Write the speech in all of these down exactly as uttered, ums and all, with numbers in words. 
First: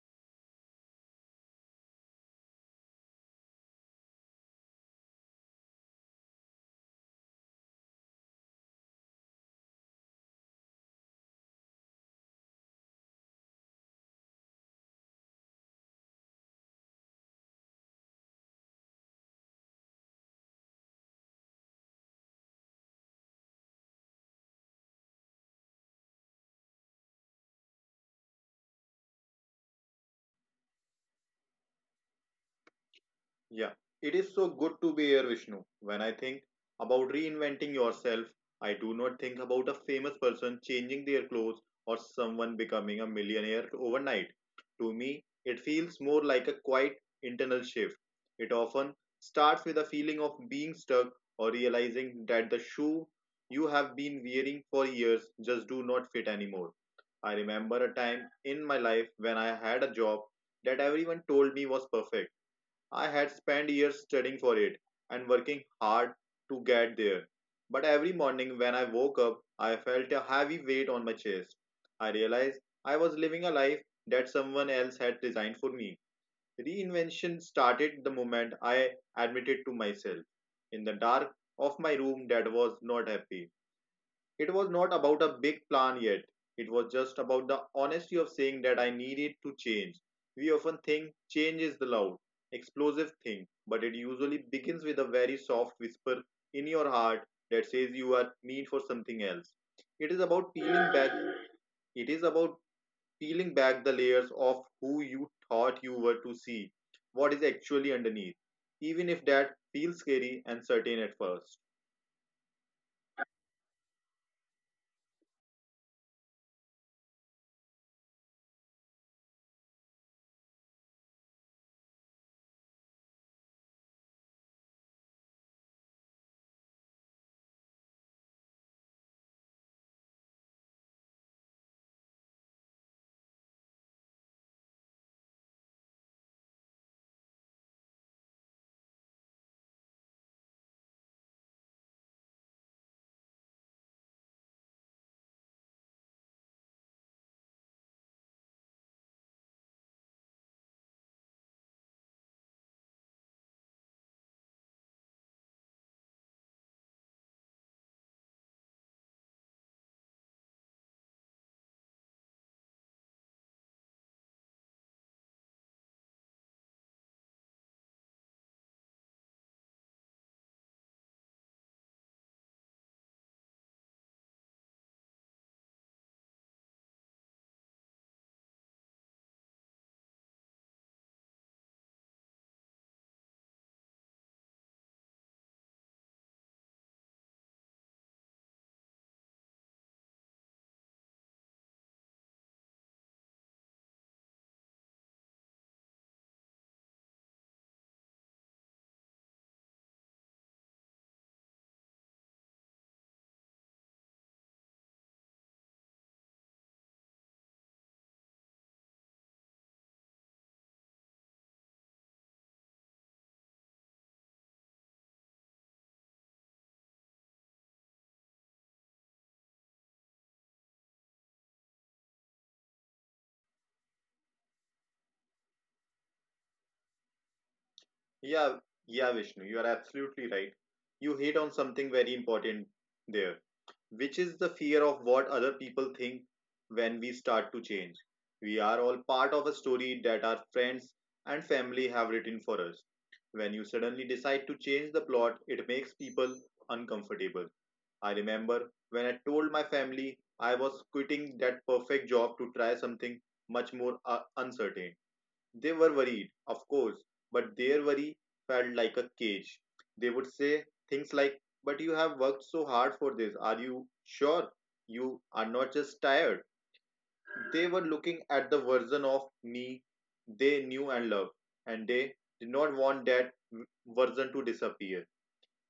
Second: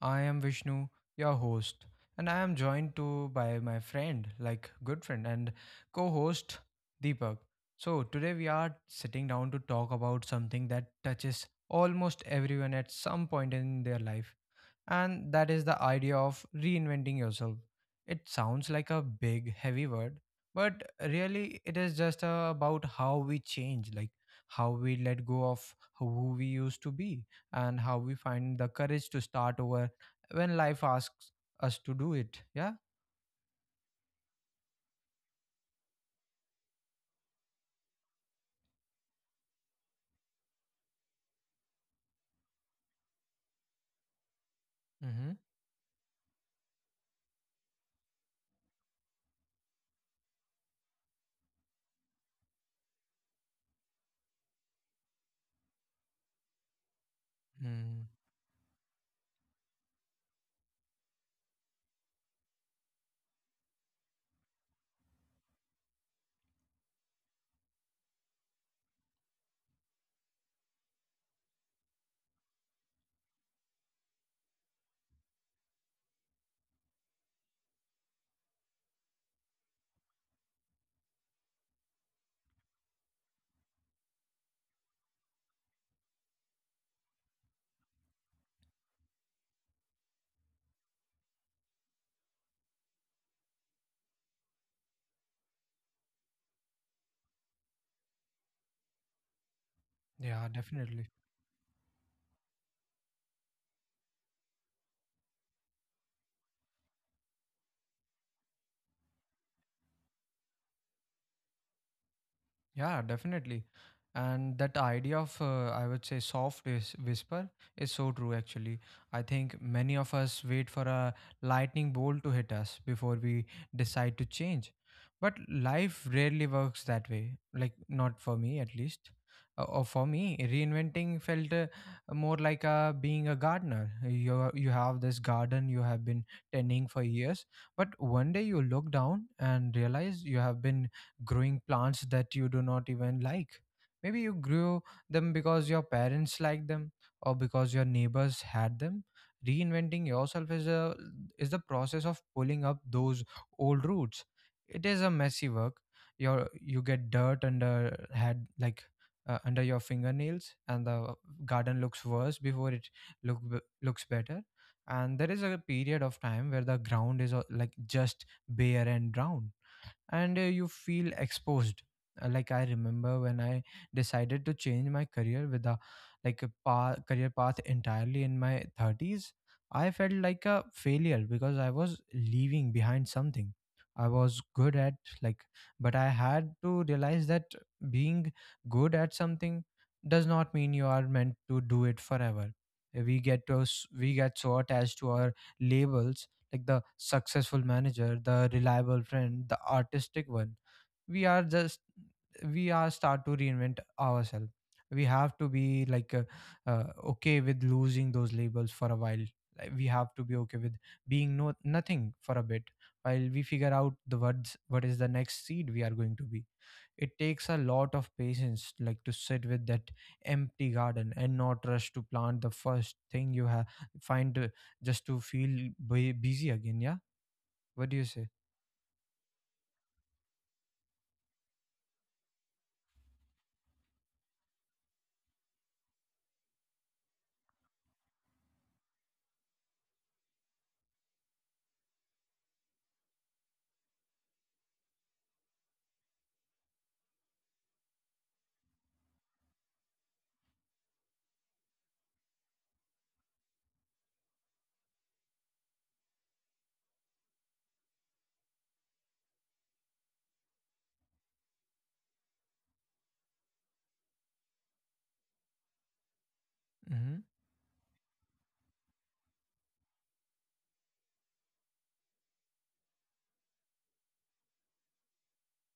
I am Vishnu, your host, and I am joined to by my friend, like good friend and co-host Deepak. So today we are sitting down to talk about something that touches almost everyone at some point in their life, and that is the idea of reinventing yourself. It sounds like a big, heavy word, but really it is just uh, about how we change, like how we let go of who we used to be and how we find the courage to start over when life asks us to do it. Yeah. Yeah, it is so good to be here, Vishnu. When I think about reinventing yourself, I do not think about a famous person changing their clothes or someone becoming a millionaire overnight. To me, Mm-hmm. it feels more like a quiet internal shift. It often starts with a feeling of being stuck or realizing that the shoe you have been wearing for years just do not fit anymore. I remember a Mm, time in my life when I had a job that everyone told me was perfect. I had spent years studying for it and working hard to get there. But every morning when I woke up, I felt a heavy weight on my chest. I realized I was living a life that someone else had designed for me. Reinvention started the moment I admitted to myself in the dark of my room that was not happy. It was not about a big plan yet. It was just about the honesty of saying that I needed to change. We often think change is the loud, explosive thing, but it usually begins with a very soft whisper in your heart that says you are meant for something else. It is yeah, about peeling definitely. back it is about peeling back the layers of who you thought you were to see what is actually underneath, even if that feels scary and certain at first. Yeah, definitely. And that idea of, uh, I would say, soft whis- whisper is so true, actually. I think many of us wait for a lightning bolt to hit us before we decide to change. But life rarely works that way, like, not for me at least. Uh, or for me, reinventing felt uh, more like uh, being a gardener. You, you have this garden you have been tending for years, but one day you look down and realize you have been growing plants that you do not even like. Maybe you grew them because your parents liked them or because your neighbors had them. Reinventing yourself is a is the process of pulling up those old roots. It is a messy work. Your you get dirt under head, like, uh, under your fingernails, and the garden looks worse before it look b- looks better. And there is a period of time where the ground is, uh, like, just bare and brown, and uh, you feel exposed. Uh, like, I remember when I decided to change my career with a like a path, career path entirely in my thirties. I felt like a failure because I was leaving behind something I was good at, like, but I had to realize that being good at something does not mean you are meant to do it forever. We get to s- we get so attached to our labels, like the successful manager, the reliable friend, the artistic one. We are just we are start to reinvent ourselves. We have to be, like, uh, uh, okay with losing those labels for a while. Like, we have to be okay with being no nothing for a bit while we figure out the words what is the next seed we are going to be. It takes a lot of patience, like, to sit with that empty garden and not rush to plant the first thing you have find, uh, just to feel bu- busy again. Yeah. What do you say? Yeah, yeah, Vishnu, you are absolutely right. You hit on something very important there, which is the fear of what other people think when we start to change. We are all part of a story that our friends and family have written for us. When you suddenly decide to change the plot, it makes people uncomfortable. I remember when I told my family I was quitting that perfect job to try something much more uh, uncertain. They were worried, of course, but their worry felt like a cage. They would say things like, "But you have worked so hard for this. Are you sure you are not just tired?" Mm-hmm. They were looking at the version of me they knew and loved, and they did not want that version to disappear.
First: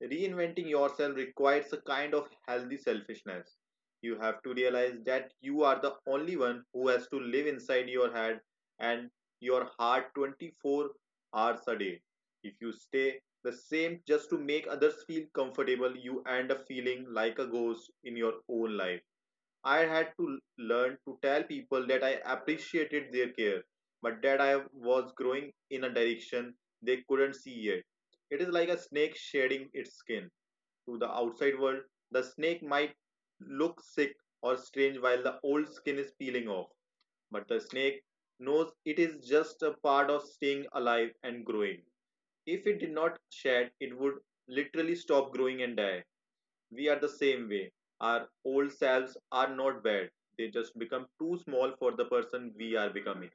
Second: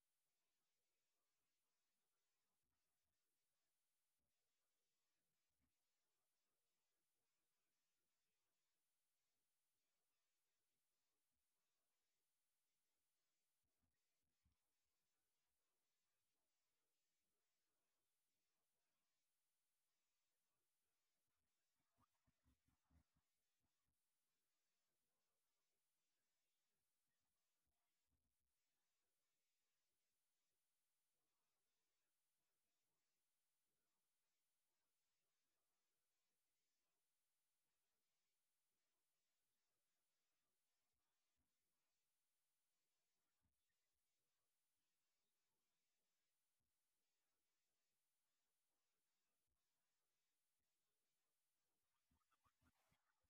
Reinventing yourself requires a kind of healthy selfishness. You have to realize that you are the only one who has to live inside your head and your heart twenty-four hours a day. If you stay the same just to make others feel comfortable, you end up feeling like a ghost in your own life. I had to learn to tell people that I appreciated their care, but that I was growing in a direction they couldn't see yet. It is like a snake shedding its skin to the outside world. The snake might look sick or strange while the old skin is peeling off, but the snake knows it is just a part of staying alive and growing. If it did not shed, it would literally stop growing and die. We are the same way. Our old selves are not bad. They just become too small for the person we are becoming.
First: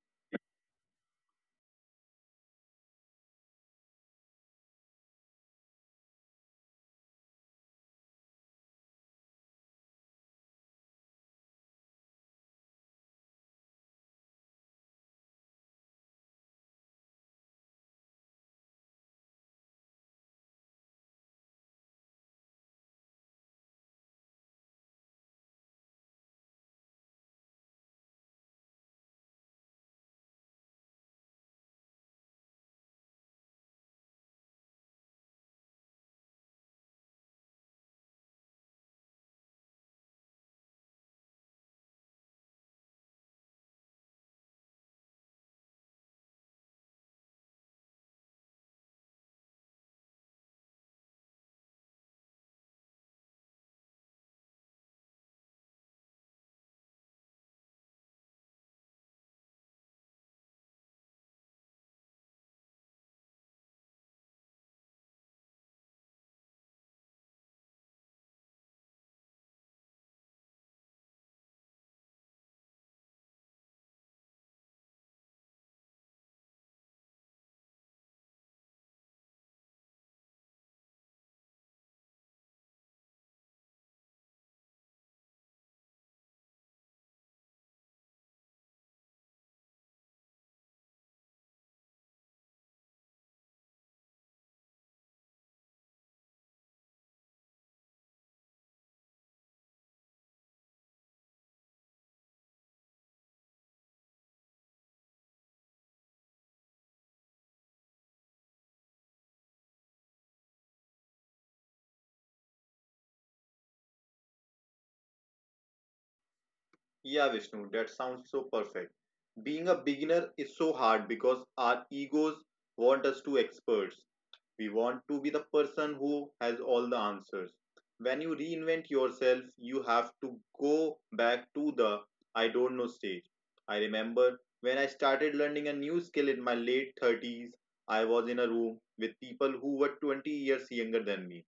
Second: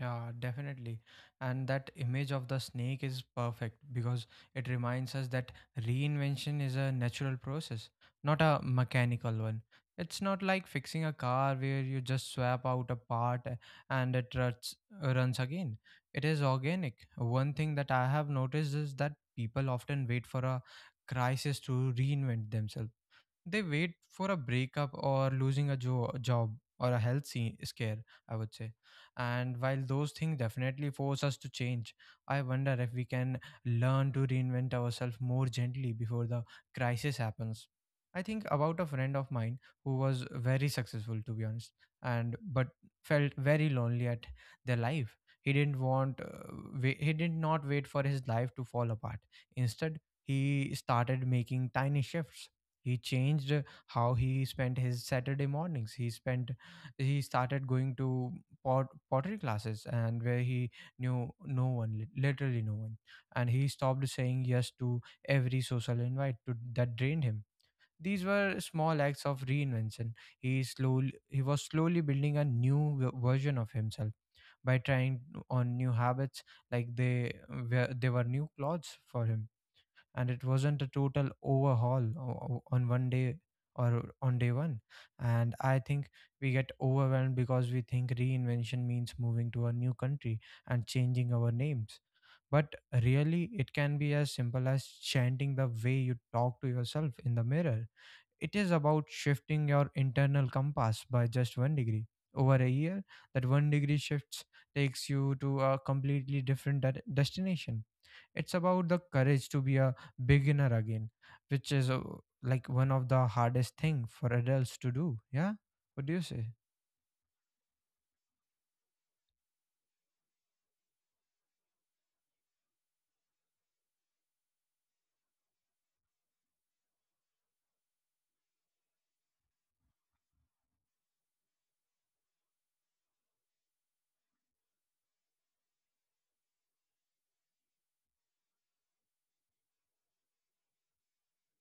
Yeah, definitely. And that image of the snake is perfect because it reminds us that reinvention is a natural process, not a mechanical one. It's not like fixing a car where you just swap out a part, a- and it ruts, runs again. It is organic. One thing that I have noticed is that people often wait for a crisis to reinvent themselves. They wait for a breakup or losing a jo- job or a health se- scare, I would say. And while those things definitely force us to change, I wonder if we can learn to reinvent ourselves more gently before the crisis happens. I think about a friend of mine who was very successful, to be honest, and but felt very lonely at their life. He didn't want, uh, wai- he did not wait for his life to fall apart. Instead, he started making tiny shifts. He changed uh, how he spent his Saturday mornings. He spent he started going to pot, pottery classes and where he knew no one, lit- literally no one. And he stopped saying yes to every social invite to, that drained him. These were small acts of reinvention. He slowly he was slowly building a new v- version of himself by trying on new habits, like they were they were new clothes for him. And it wasn't a total overhaul o- o- on one day or on day one. And I think we get overwhelmed because we think reinvention means moving to a new country and changing our names, but really it can be as simple as chanting the way you talk to yourself in the mirror. It is about shifting your internal compass by just one degree over a year. That one degree shifts takes you to a completely different de- destination. It's about the courage to be a beginner again, which is, uh, like, one of the hardest thing for adults to do. Yeah. What do you say? Yeah, Vishnu, that sounds so perfect. Being a beginner is so hard because our egos want us to experts. We want to be the person who has all the answers. When you reinvent yourself, you have to go back to the I don't know stage. I remember when I started learning a new skill in my late thirties, I was in a room with people who were twenty years younger than me.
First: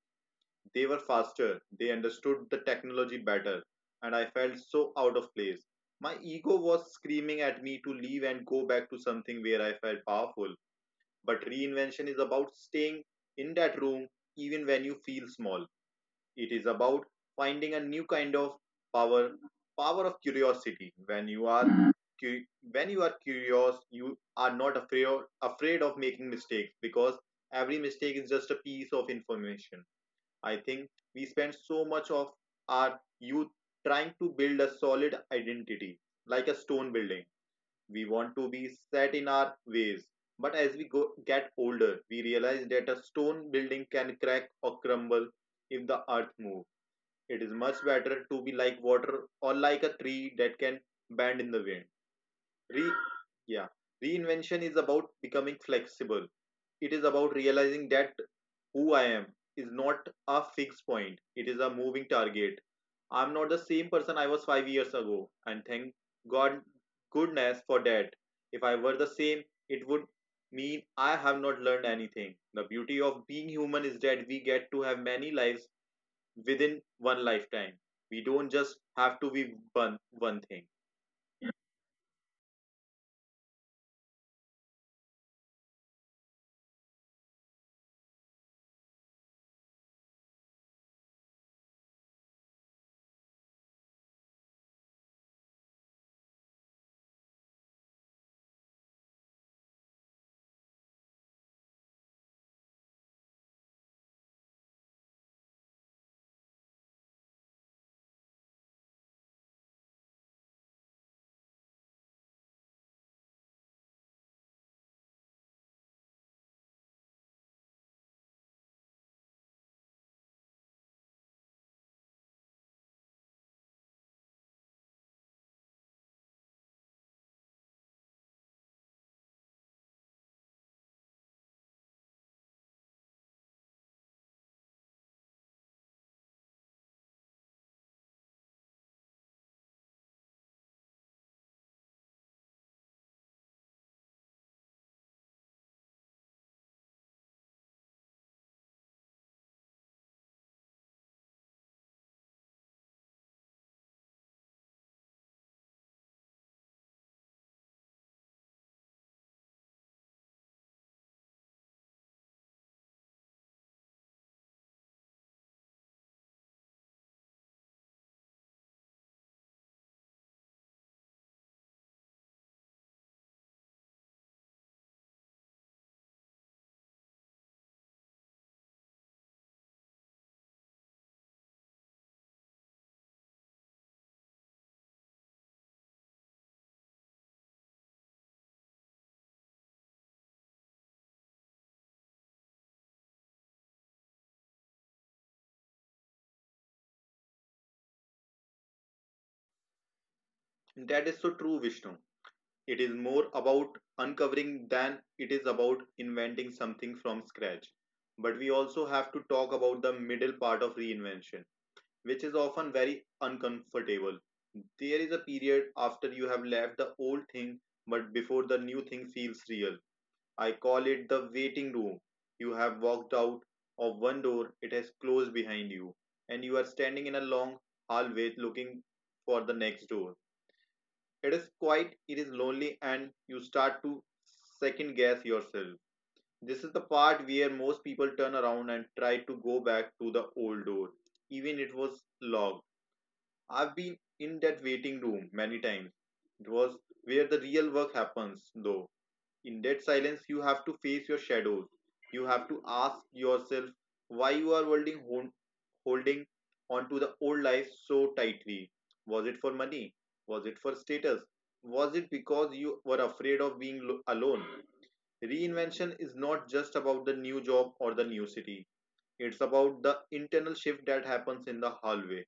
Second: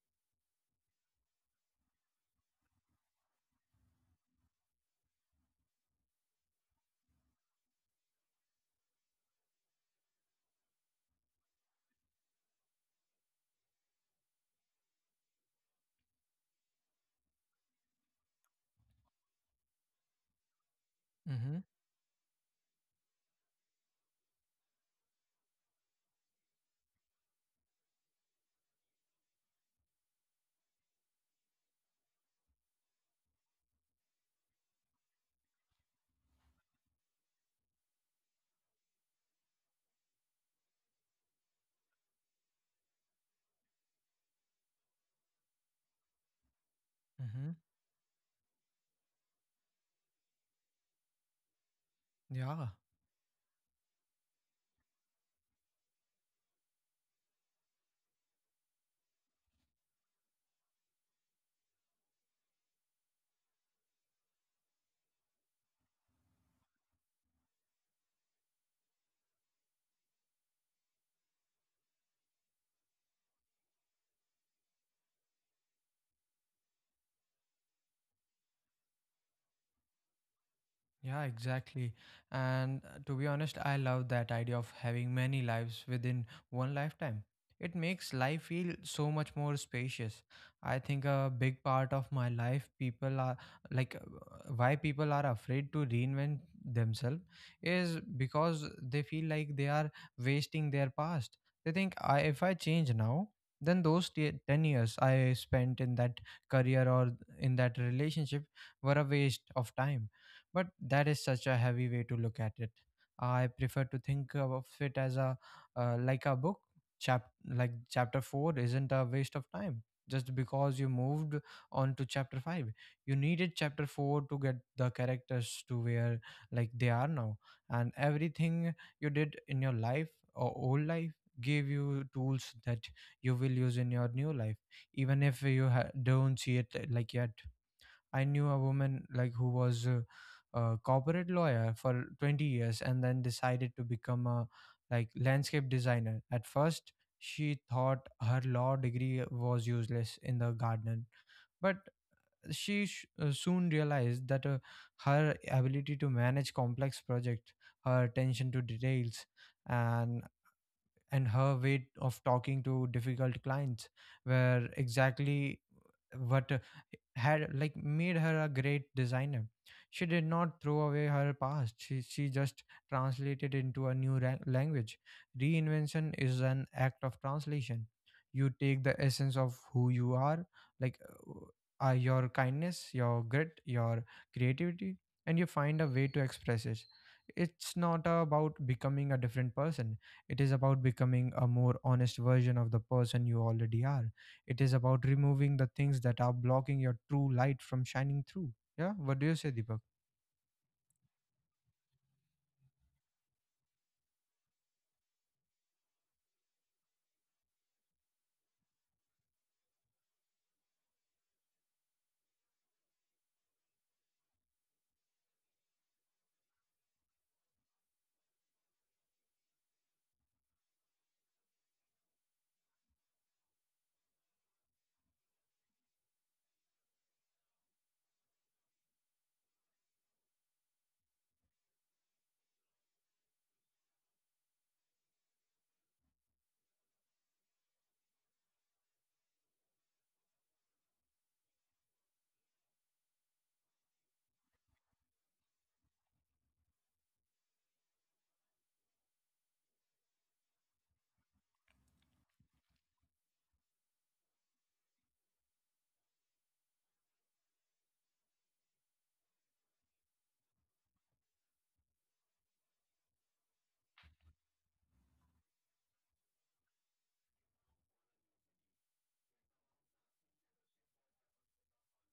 They were faster, they understood the technology better, and I felt so out of place. My ego was screaming at me to leave and go back to something where I felt powerful. But reinvention is about staying in that room even when you feel small. It is about finding a new kind of power, power of curiosity. When you are Mm-hmm. cu- when you are curious, you are not afraid afraid of making mistakes because every mistake is just a piece of information. I think we spend so much of our youth trying to build a solid identity like a stone building. We want to be set in our ways. But as we go, get older, we realize that a stone building can crack or crumble if the earth moves. It is Mm-hmm. much better to be like water or like a tree that can bend in the wind. Yeah. Re- yeah. Reinvention is about becoming flexible. It is about realizing that who I am is not a fixed point, it is a moving target. I'm not the same person I was five years ago, and thank God goodness for that. If I were the same, it would mean I have not learned anything. The beauty of being human is that we get to have many lives within one lifetime. We don't just have to be one one thing. Yeah, exactly. And, uh, to be honest, I love that idea of having many lives within one lifetime. It makes life feel so much more spacious. I think a big part of my life, people are like, uh, why people are afraid to reinvent themselves is because they feel like they are wasting their past. They think I, if I change now, then those t- ten years I spent in that career or in that relationship were a waste of time. But that is such a heavy way to look at it. I prefer to think of it as a uh, like a book. Chap like chapter four isn't a waste of time. Just because you moved on to chapter five, you needed chapter four to get the characters to where, like, they are now, and everything you did in your life or old life gave you tools that you will use in your new life, even if you ha- don't see it uh, like yet. I knew a woman, like, who was a, a corporate lawyer for twenty years and then decided to become a like landscape designer. At first, she thought her law degree was useless in the garden, but she sh- uh, soon realized that uh, her ability to manage complex projects, her attention to details, and and her way of talking to difficult clients were exactly what had, like, made her a great designer. She did not throw away her past. She, she just translated into a new ra- language. Reinvention is an act of translation. You take the essence of who you are, like, uh, your kindness, your grit, your creativity, and you find a way to express it. It's not about becoming a different person. It is about becoming a more honest version of the person you already are. It is about removing the things that are blocking your true light from shining through. Yeah. What do you say, Deepak? That is so true, Vishnu. It is more about uncovering than it is about inventing something from scratch. But we also have to talk about the middle part of reinvention, which is often very uncomfortable. There is a period after you have left the old thing, but before the new thing feels real. I call it the waiting room. You have walked out of one door, it has closed behind you, and you are standing in a long hallway looking for the next door. It is quiet, it is lonely, and you start to second guess yourself. This is the part where most people turn around and try to go back to the old door, even it was locked. I've been in that waiting room many times. It was where the real work happens, though. In that silence, you have to face your shadows. You have to ask yourself why you are holding on, holding onto the old life so tightly? Was it for money? Was it for status? Was it because you were afraid of being lo- alone? Reinvention is not just about the new job or the new city. It's about the internal shift that happens in the hallway.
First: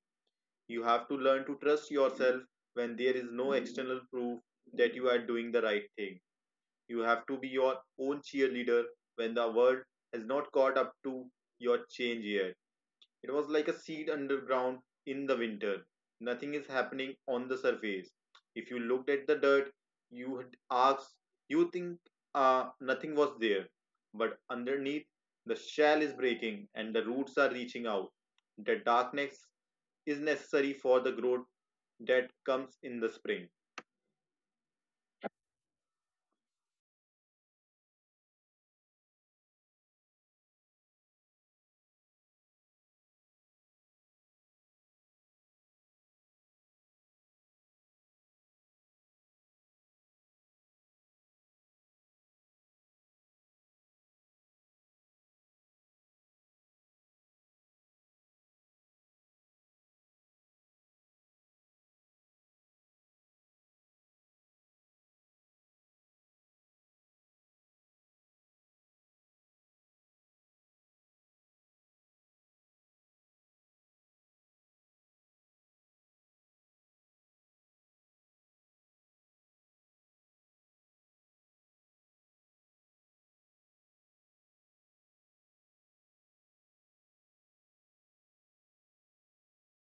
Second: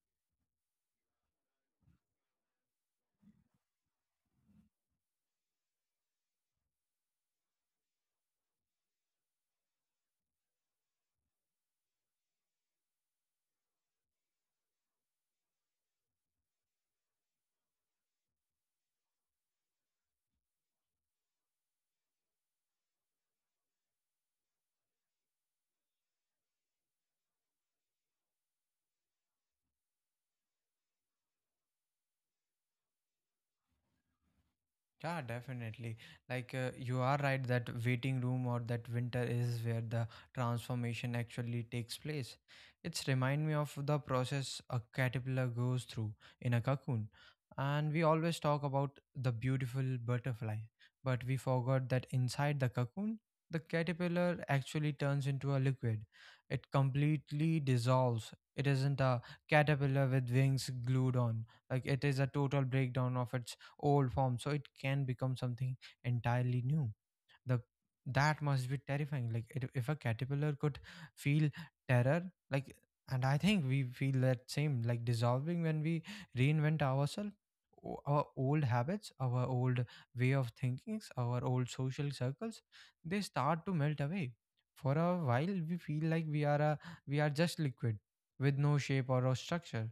You have to learn to trust yourself when there is no external proof that you are doing the right thing. You have to be your own cheerleader when the world has not caught up to your change yet. It was like a seed underground in the winter. Nothing is happening on the surface. If you looked at the dirt, you would ask, you think uh, nothing was there. But underneath, the shell is breaking and the roots are reaching out. The darkness is necessary for the growth that comes in the spring. Yeah, definitely. Like, uh, you are right that waiting room or that winter is where the transformation actually takes place. It's remind me of the process a caterpillar goes through in a cocoon. And we always talk about the beautiful butterfly, but we forgot that inside the cocoon, the caterpillar actually turns into a liquid. It completely dissolves. It isn't a caterpillar with wings glued on. Like, it is a total breakdown of its old form so it can become something entirely new. The that must be terrifying, like, it, if a caterpillar could feel terror. Like, and I think we feel that same, like, dissolving when we reinvent ourselves. O- our old habits, our old way of thinkings, our old social circles, they start to melt away. For a while we feel like we are a we are just liquid with no shape or a structure.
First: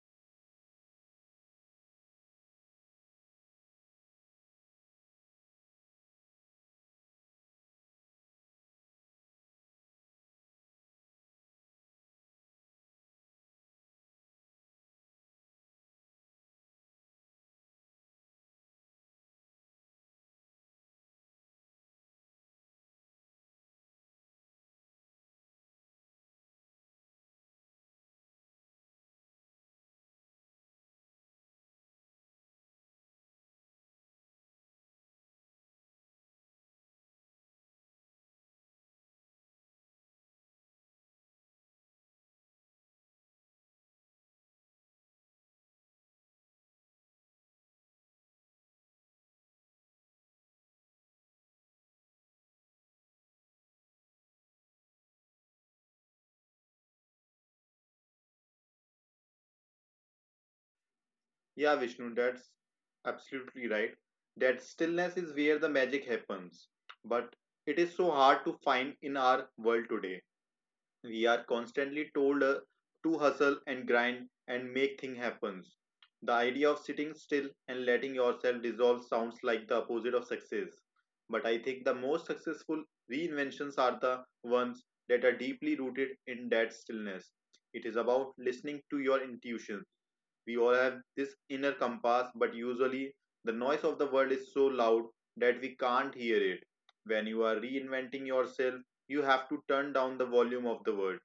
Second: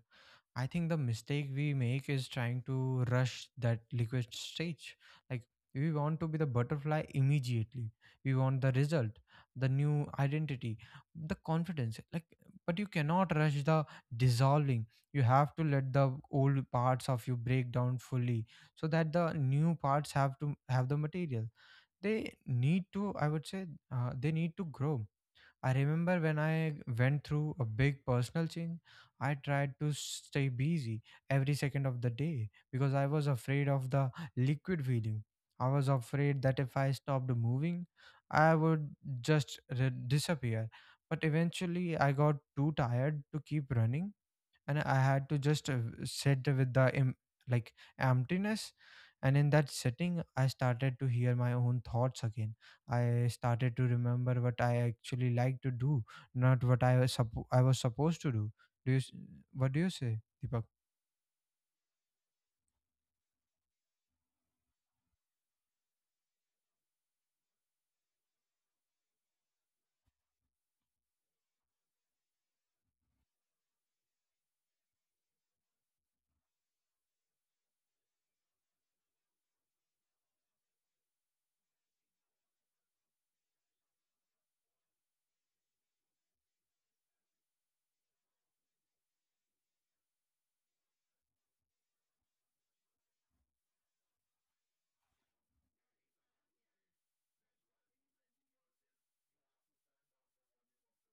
I think the mistake we make is trying to rush that liquid stage. Like, we want to be the butterfly immediately. We want the result, the new identity, the confidence. Like, but you cannot rush the dissolving. You have to let the old parts of you break down fully so that the new parts have to have the material. They need to, I would say, uh, they need to grow. I remember when I went through a big personal change, I tried to stay busy every second of the day because I was afraid of the liquid feeling. I was afraid that if I stopped moving, I would just re- disappear. But eventually, I got too tired to keep running, and I had to just uh, sit with the em- like emptiness. And in that sitting, I started to hear my own thoughts again. I started to remember what I actually like to do, not what i was suppo- i was supposed to do. do you s- what do you say, Deepak? Yeah, Vishnu, that's absolutely right. That stillness is where the magic happens. But it is so hard to find in our world today. We are constantly told uh, to hustle and grind and make things happen. The idea of sitting still and letting yourself dissolve sounds like the opposite of success. But I think the most successful reinventions are the ones that are deeply rooted in that stillness. It is about listening to your intuition. We all have this inner compass, but usually the noise of the world is so loud that we can't hear it. When you are reinventing yourself, you have to turn down the volume of the world.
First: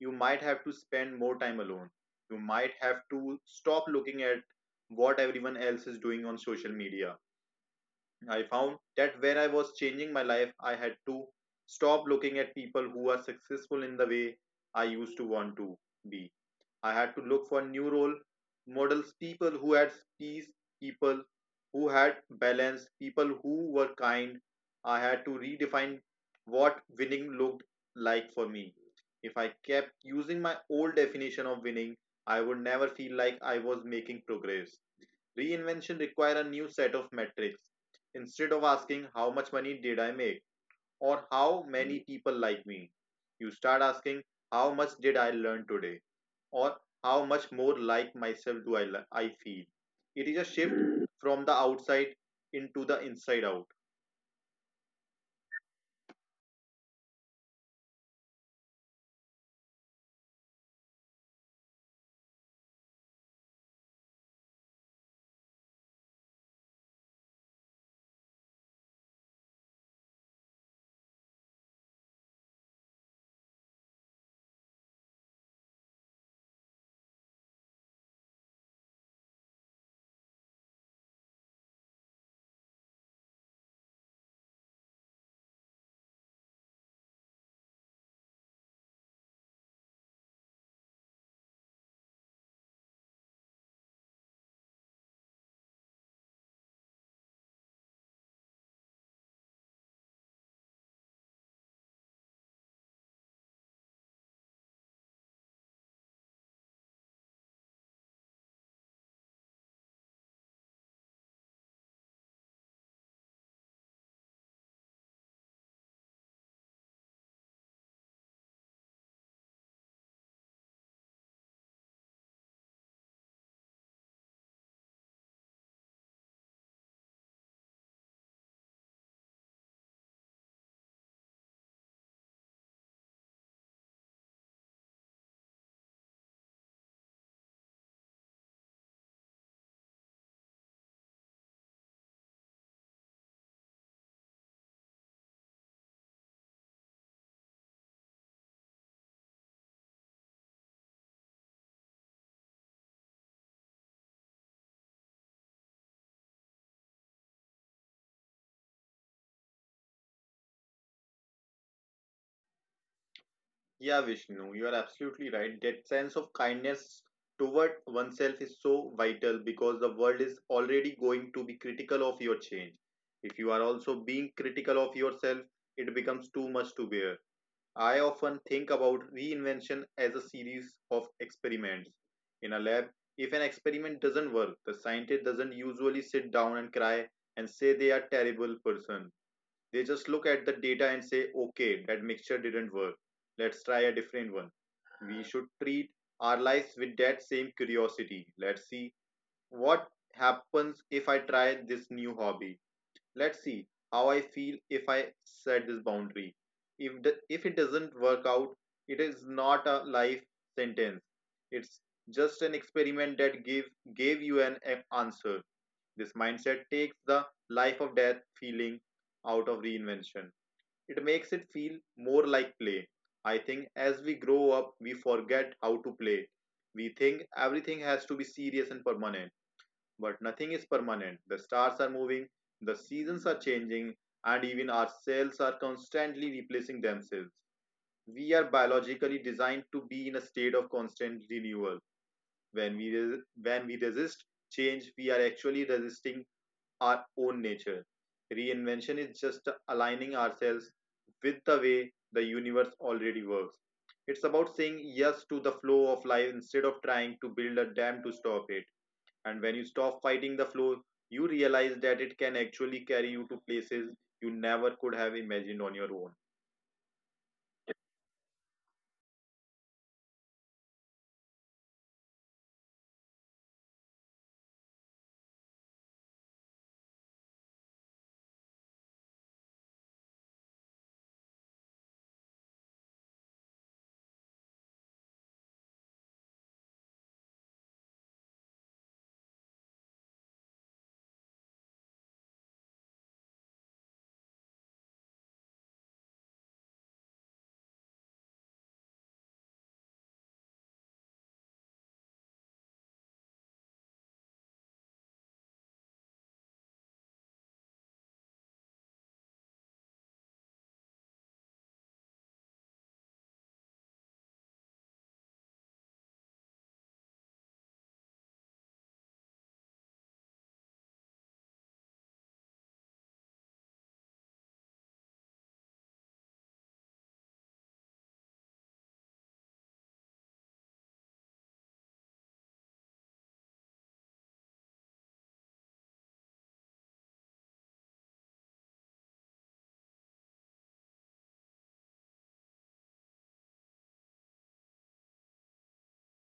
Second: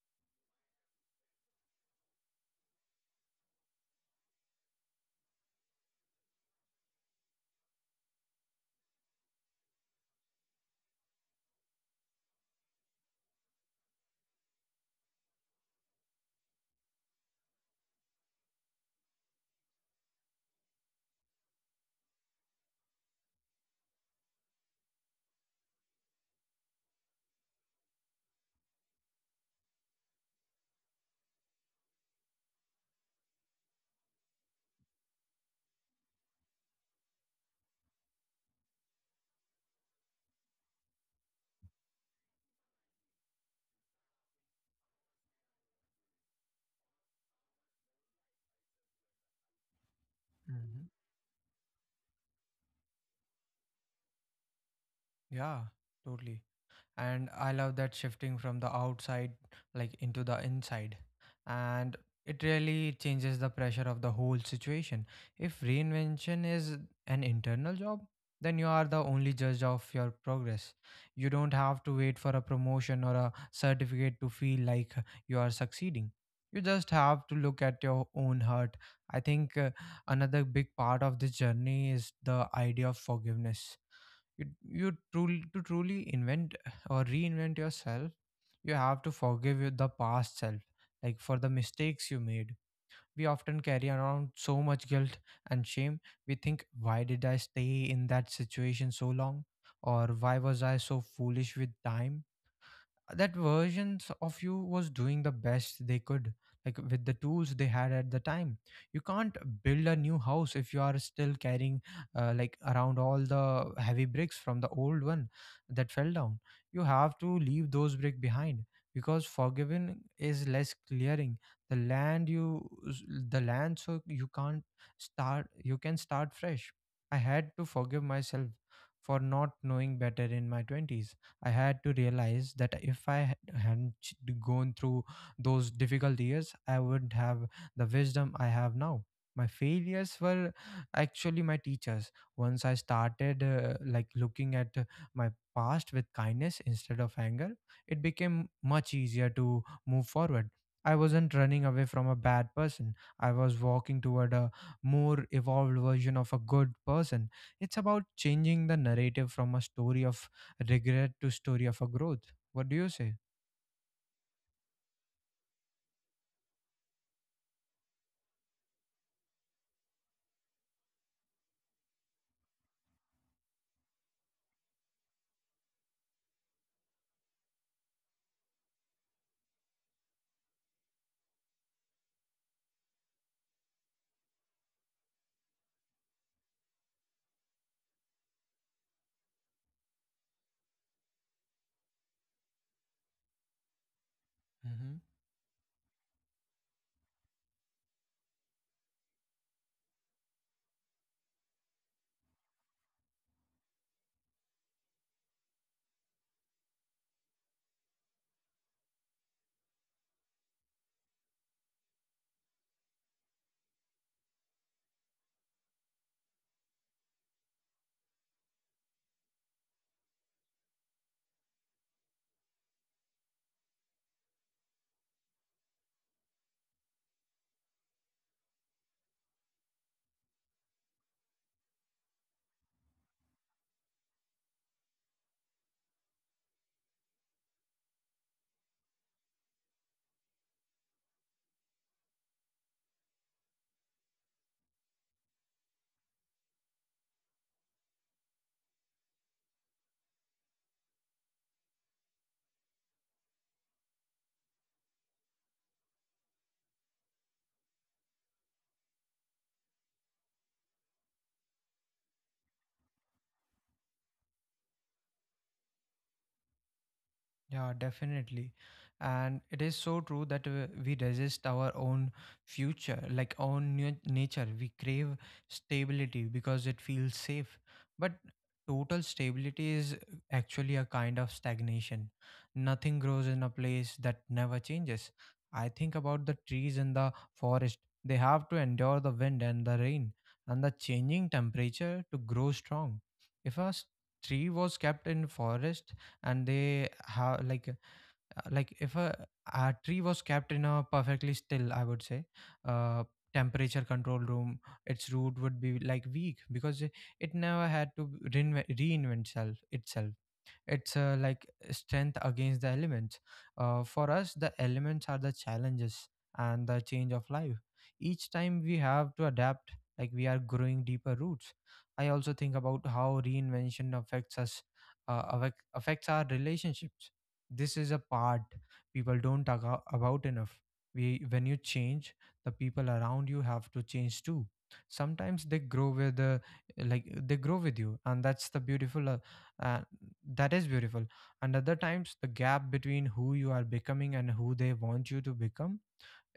You might have to spend more time alone. You might have to stop looking at what everyone else is doing on social media. I found that where I was changing my life, I had to stop looking at people who are successful in the way I used to want to be. I had to look for new role models, people who had skills, people who had balance, people who were kind. I had to redefine what winning looked like for me. If I kept using my old definition of winning, I would never feel like I was making progress. Reinvention required a new set of metrics. Instead of asking how much money did I make, or how many people like me. You start asking, how much did I learn today? Or how much more like myself do I, I feel? It is a shift Hmm. from the outside into the inside out. Yeah, totally. And I love that shifting from the outside, like, into the inside. And it really changes the pressure of the whole situation. If reinvention is an internal job, then you are the only judge of your progress. You don't have to wait for a promotion or a certificate to feel like you are succeeding. You just have to look at your own heart. I think uh, another big part of this journey is the idea of forgiveness. You you truly, to truly invent or reinvent yourself, you have to forgive your- the past self, like, for the mistakes you made. We often carry around so much guilt and shame. We think, why did I stay in that situation so long, or why was I so foolish with time? That versions of you was doing the best they could, like with the tools they had at the time. You can't build a new house if you are still carrying uh, like, around all the heavy bricks from the old one that fell down. You have to leave those brick behind, because forgiving is less clearing the land. You, the land, so you can't start you can start fresh. I had to forgive myself for not knowing better in my twenties. I had to realize that if I had- hadn't ch- gone through those difficult years, I wouldn't have the wisdom I have now. My failures were actually my teachers. Once I started uh, like, looking at uh, my past with kindness instead of anger, it became much easier to move forward. I wasn't running away from a bad person. I was walking toward a more evolved version of a good person. It's about changing the narrative from a story of regret to story of a growth. What do you say? Yeah, Vishnu, you are absolutely right. That sense of kindness toward oneself is so vital because the world is already going to be critical of your change. If you are also being critical of yourself, it becomes too much to bear. I often think about reinvention as a series of experiments. In a lab, if an experiment doesn't work, the scientist doesn't usually sit down and cry and say they are terrible person. They just look at the data and say, okay, that mixture didn't work. Let's try a different one. Mhm. We should treat our lives with that same curiosity. Let's see what happens if I try this new hobby. Let's see how I feel if I set this boundary. If the, if it doesn't work out, it is not a life sentence. It's just an experiment that give gave you an answer. This mindset takes the life of death feeling out of reinvention. It makes it feel more like play. I think as we grow up, we forget how to play. We think everything has to be serious and permanent, but nothing is permanent. The stars are moving, the seasons are changing, and even our cells are constantly replacing themselves. We are biologically designed to be in a state of constant renewal. When we, res- when we resist change, we are actually resisting our own nature. Reinvention is just aligning ourselves with the way the universe already works. It's about saying yes to the flow of life instead of trying to build a dam to stop it. And when you stop fighting the flow, you realize that it can actually carry you to places you never could have imagined on your own. Yeah, definitely. And it is so true that uh, we resist our own future, like own nu- nature. We crave stability because it feels safe. But total stability is actually a kind of stagnation. Nothing grows in a place that never changes. I think about the trees in the forest. They have to endure the wind and the rain and the changing temperature to grow strong. If a s- tree was kept in forest, and they have like uh, like, if a, a tree was kept in a perfectly still, I would say, uh temperature control room, its root would be like weak because it it never had to reinvent, reinvent itself itself. It's uh, like strength against the elements. Uh, for us, the elements are the challenges and the change of life. Each time we have to adapt, like, we are growing deeper roots. I also think about how reinvention affects us, uh, affect, affects our relationships. This is a part people don't talk a- about enough. We, when you change, the people around you have to change too. Sometimes they grow with the like, they grow with you, and that's the beautiful uh, uh, that is beautiful. And other times the gap between who you are becoming and who they want you to become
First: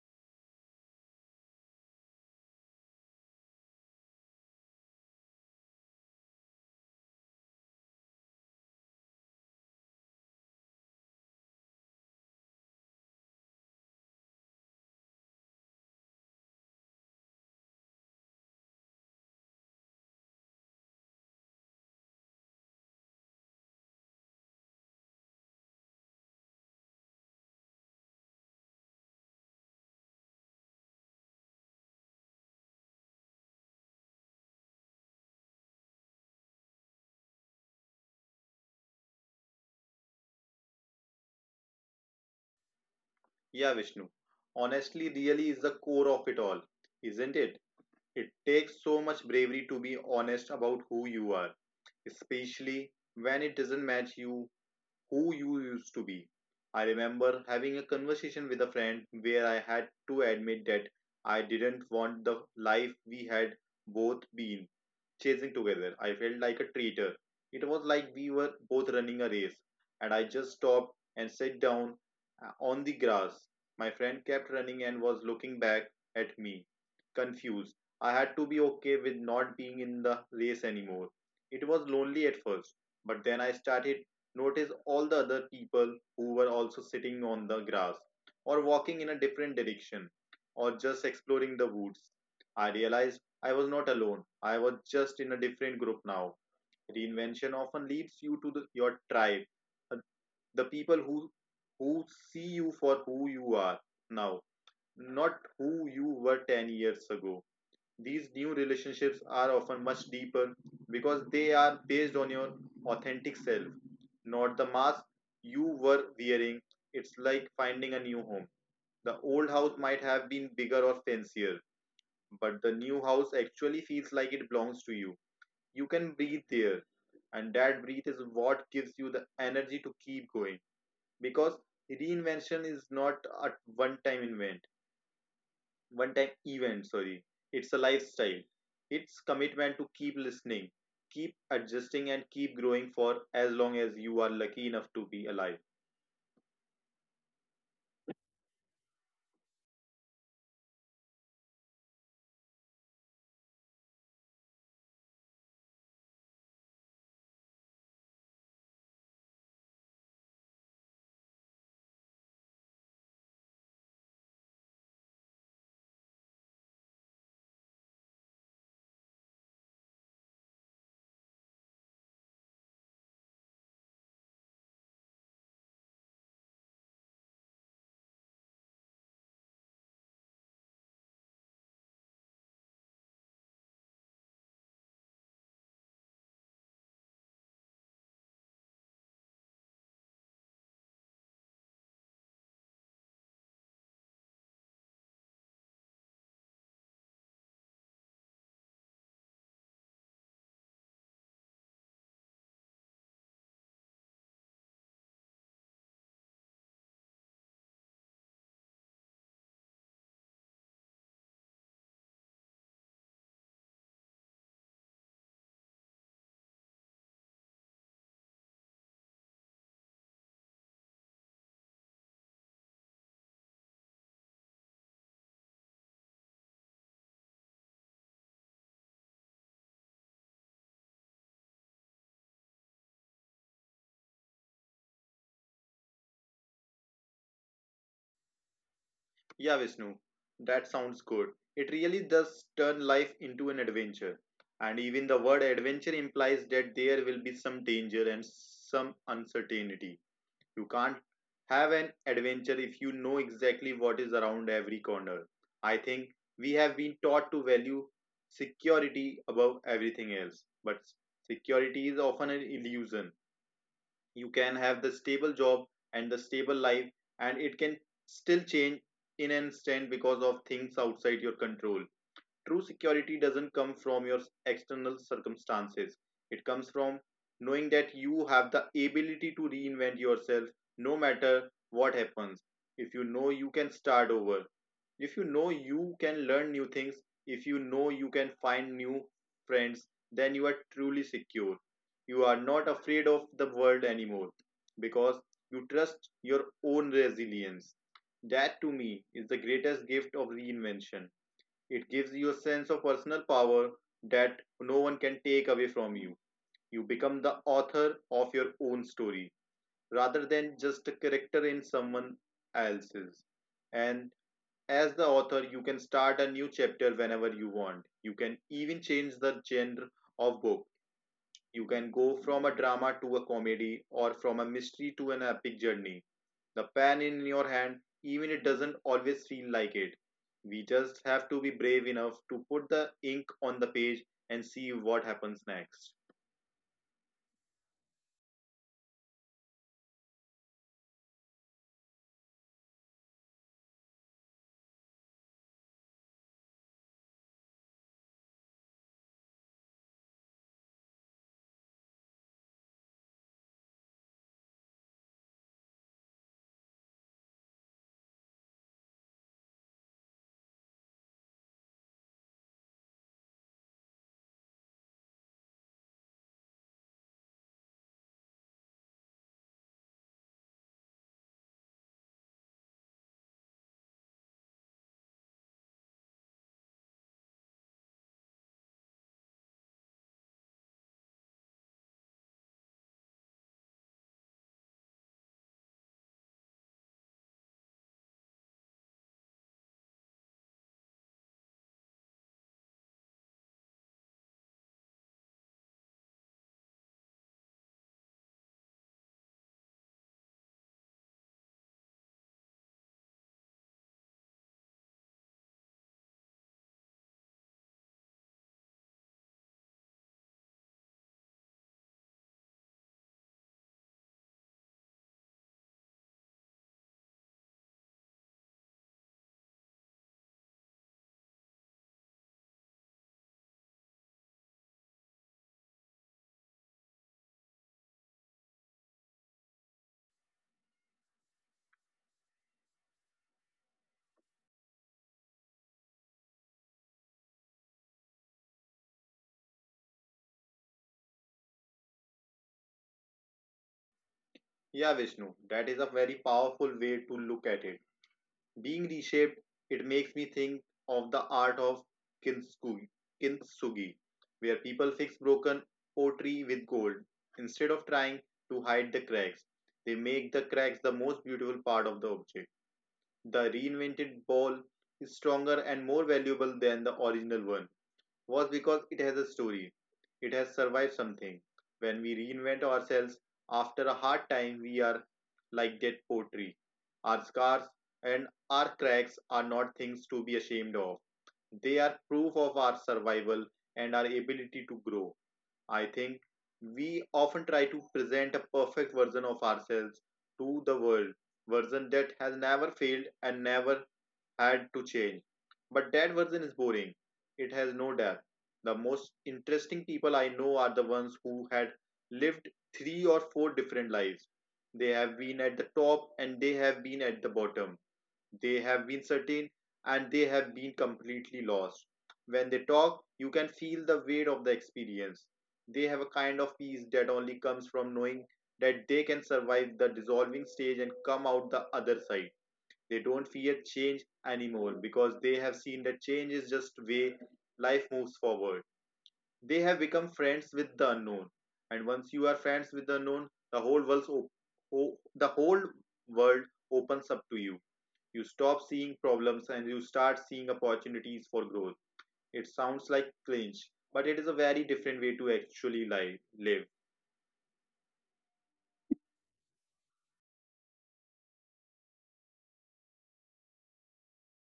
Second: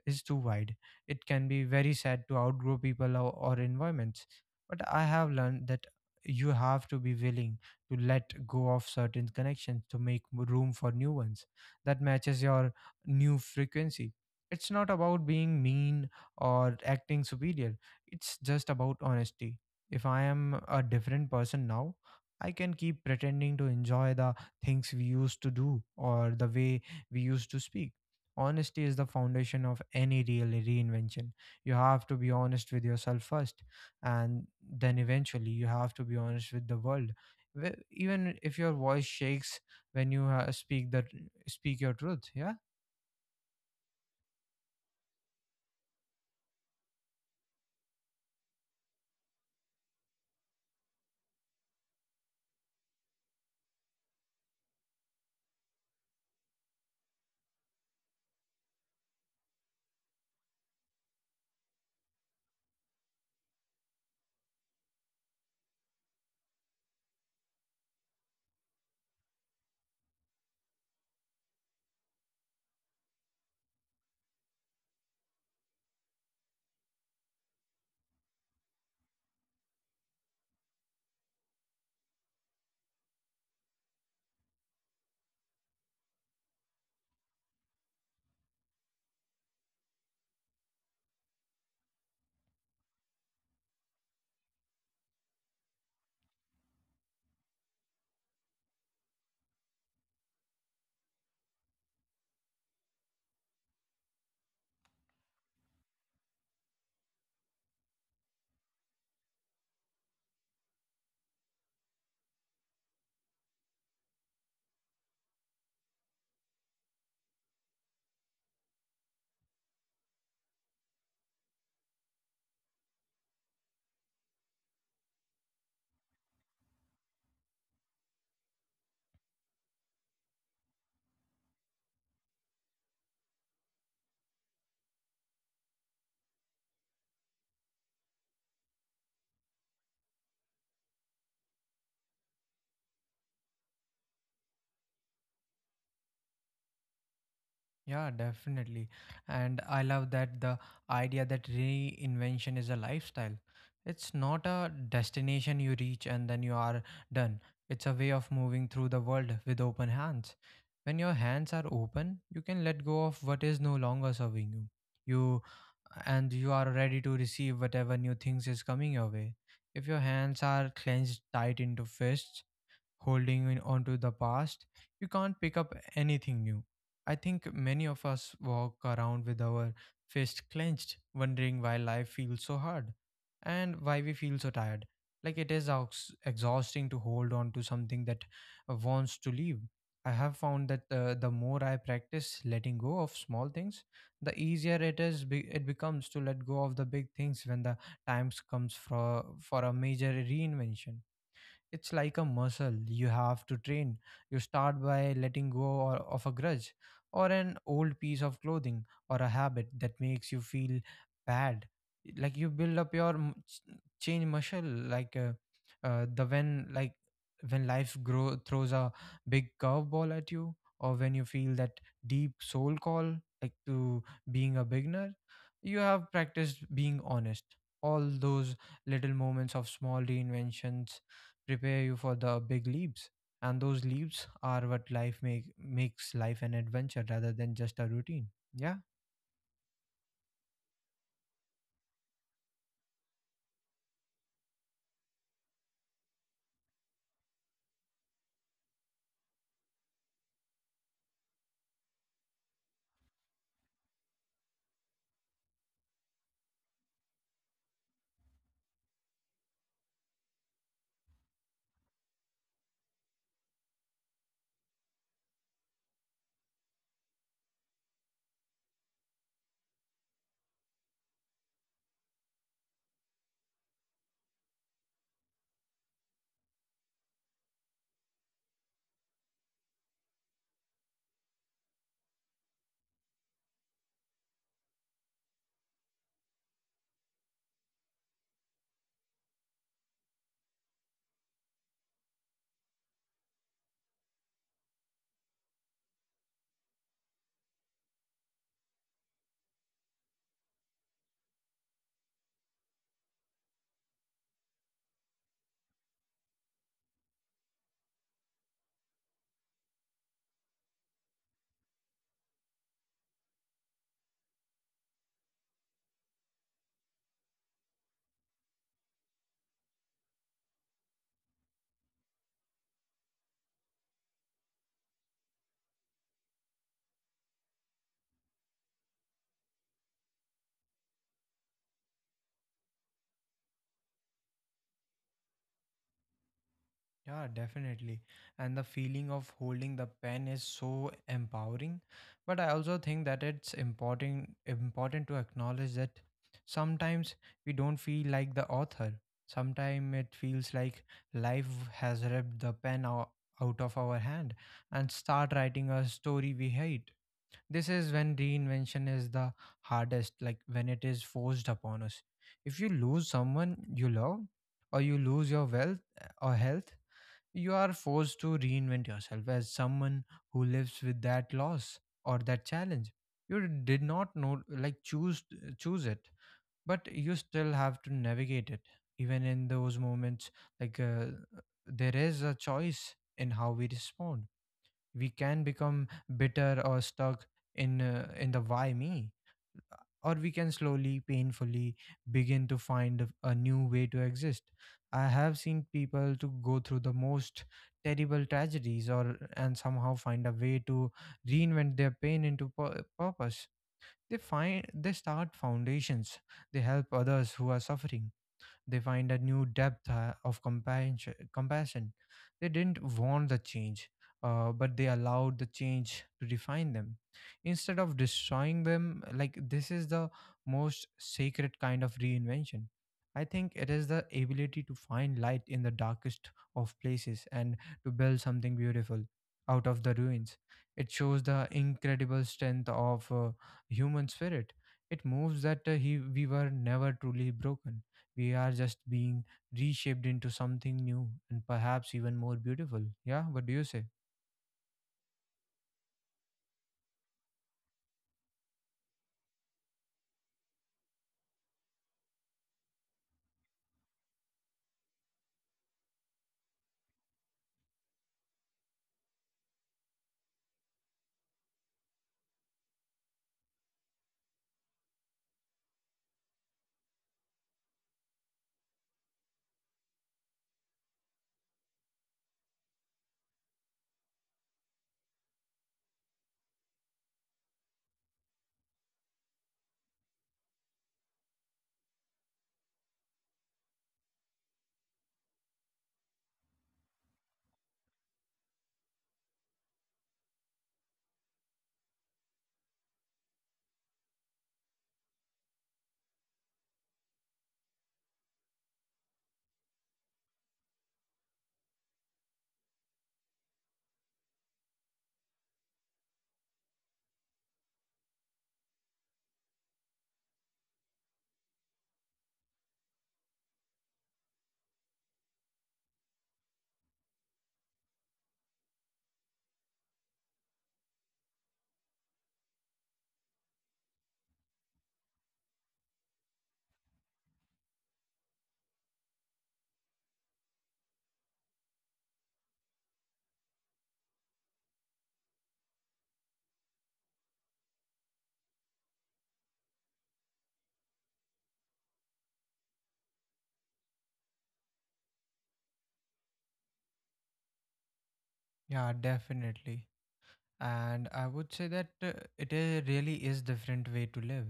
is too wide. It can be very sad to outgrow people or, or environments. But I have learned that you have to be willing to let go of certain connections to make m- room for new ones that matches your new frequency. It's not about being mean or acting superior, it's just about honesty. If I am a different person now, I can keep pretending to enjoy the things we used to do or the way we used to speak. Honesty is the foundation of any real reinvention. You have to be honest with yourself first, and then eventually you have to be honest with the world. Wh- Even if your voice shakes when you uh, speak that speak your truth, yeah. Yeah, Vishnu, honestly really is the core of it all, isn't it? It takes so much bravery to be honest about who you are, especially when it doesn't match you, who you used to be. I remember having a conversation with a friend where I had to admit that I didn't want the life we had both been chasing together. I felt like a traitor. It was like we were both running a race, and I just stopped and sat down uh, on the grass. My friend kept running and was looking back at me, confused. I had to be okay with not being in the race anymore. It was lonely at first, but then I started notice all the other people who were also sitting on the grass or walking in a different direction or just exploring the woods. I realized I was not alone. I was just in a different group now. Reinvention often leads you to the, your tribe, uh, the people who who see you for who you are now, not who you were ten years ago. These new relationships are often much deeper because they are based on your authentic self, not the mask you were wearing. It's like finding a new home. The old house might have been bigger or fancier, but the new house actually feels like it belongs to you. You can breathe there, and that breathe is what gives you the energy to keep going, because reinvention is not a one time event one time event, sorry. It's a lifestyle. It's commitment to keep listening, keep adjusting, and keep growing for as long as you are lucky enough to be alive. Yeah, definitely. And I love that the idea that reinvention is a lifestyle. It's not a destination you reach and then you are done. It's a way of moving through the world with open hands. When your hands are open, you can let go of what is no longer serving you. You and you are ready to receive whatever new things is coming your way. If your hands are clenched tight into fists, holding in- onto the past, you can't pick up anything new. I think many of us walk around with our fist clenched, wondering why life feels so hard and why we feel so tired. Like, it is ex- exhausting to hold on to something that uh, wants to leave. I have found that uh, the more I practice letting go of small things, the easier it is be- it becomes to let go of the big things when the times comes for for a major reinvention. It's like a muscle you have to train. You start by letting go or, of a grudge or an old piece of clothing or a habit that makes you feel bad. Like, you build up your m- ch- chain muscle, like, uh, uh, the when like when life grow throws a big curveball at you, or when you feel that deep soul call, like, to being a beginner. You have practiced being honest. All those little moments of small reinventions prepare you for the big leaps, and those leaps are what life make makes life an adventure rather than just a routine. Yeah. Yeah, Vishnu, that sounds good. It really does turn life into an adventure. And even the word adventure implies that there will be some danger and some uncertainty. You can't have an adventure if you know exactly what is around every corner. I think we have been taught to value security above everything else, but security is often an illusion. You can have the stable job and the stable life, and it can still change in an instant because of things outside your control. True security doesn't come from your external circumstances. It comes from knowing that you have the ability to reinvent yourself no matter what happens. If you know you can start over, if you know you can learn new things, if you know you can find new friends, then you are truly secure. You are not afraid of the world anymore because you trust your own resilience. That to me is the greatest gift of reinvention. It gives you a sense of personal power that no one can take away from you. You become the author of your own story rather than just a character in someone else's. And as the author, you can start a new chapter whenever you want. You can even change the genre of book. You can go from a drama to a comedy or from a mystery to an epic journey, the pan in your hand, even it doesn't always feel like it. We just have to be brave enough to put the ink on the page and see what happens next. Yeah, definitely. And the feeling of holding the pen is so empowering, but I also think that it's important important to acknowledge that sometimes we don't feel like the author. Sometimes it feels like life has ripped the pen ou- out of our hand and start writing a story we hate. This is when reinvention is the hardest, like, when it is forced upon us. If you lose someone you love, or you lose your wealth uh, or health, you are forced to reinvent yourself as someone who lives with that loss or that challenge. You did not know, like, choose choose it, but you still have to navigate it. Even in those moments, like uh, there is a choice in how we respond. We can become bitter or stuck in uh, in the why me, or we can slowly, painfully begin to find a new way to exist. I have seen people to go through the most terrible tragedies or and somehow find a way to reinvent their pain into pur- purpose. They find they start foundations, they help others who are suffering, they find a new depth uh, of compassion. compassion. They didn't want the change, uh, but they allowed the change to define them instead of destroying them. Like, this is the most sacred kind of reinvention. I think it is the ability to find light in the darkest of places and to build something beautiful out of the ruins. It shows the incredible strength of uh, human spirit. It moves that uh, he, we were never truly broken, we are just being reshaped into something new and perhaps even more beautiful. Yeah, what do you say? Yeah, Vishnu, that is a very powerful way to look at it. Being reshaped, it makes me think of the art of kintsugi, kintsugi, where people fix broken pottery with gold. Instead of trying to hide the cracks, they make the cracks the most beautiful part of the object. The reinvented ball is stronger and more valuable than the original one was because it has a story. It has survived something. When we reinvent ourselves after a hard time, we are like that pottery. Our scars and our cracks are not things to be ashamed of. They are proof of our survival and our ability to grow. I think we often try to present a perfect version of ourselves to the world, version that has never failed and never had to change. But that version is boring. It has no depth. The most interesting people I know are the ones who had lived three or four different lives. They have been at the top and they have been at the bottom. They have been certain and they have been completely lost. When they talk, you can feel the weight of the experience. They have a kind of peace that only comes from knowing that they can survive the dissolving stage and come out the other side. They don't fear change anymore because they have seen that change is just way life moves forward. They have become friends with the unknown, and once you are friends with the unknown, the whole world op- o- the whole world opens up to you. You stop seeing problems and you start seeing opportunities for growth. It sounds like clinch, but it is a very different way to actually li- live. Yeah, definitely. And I would say that uh, it i- really is different way to live,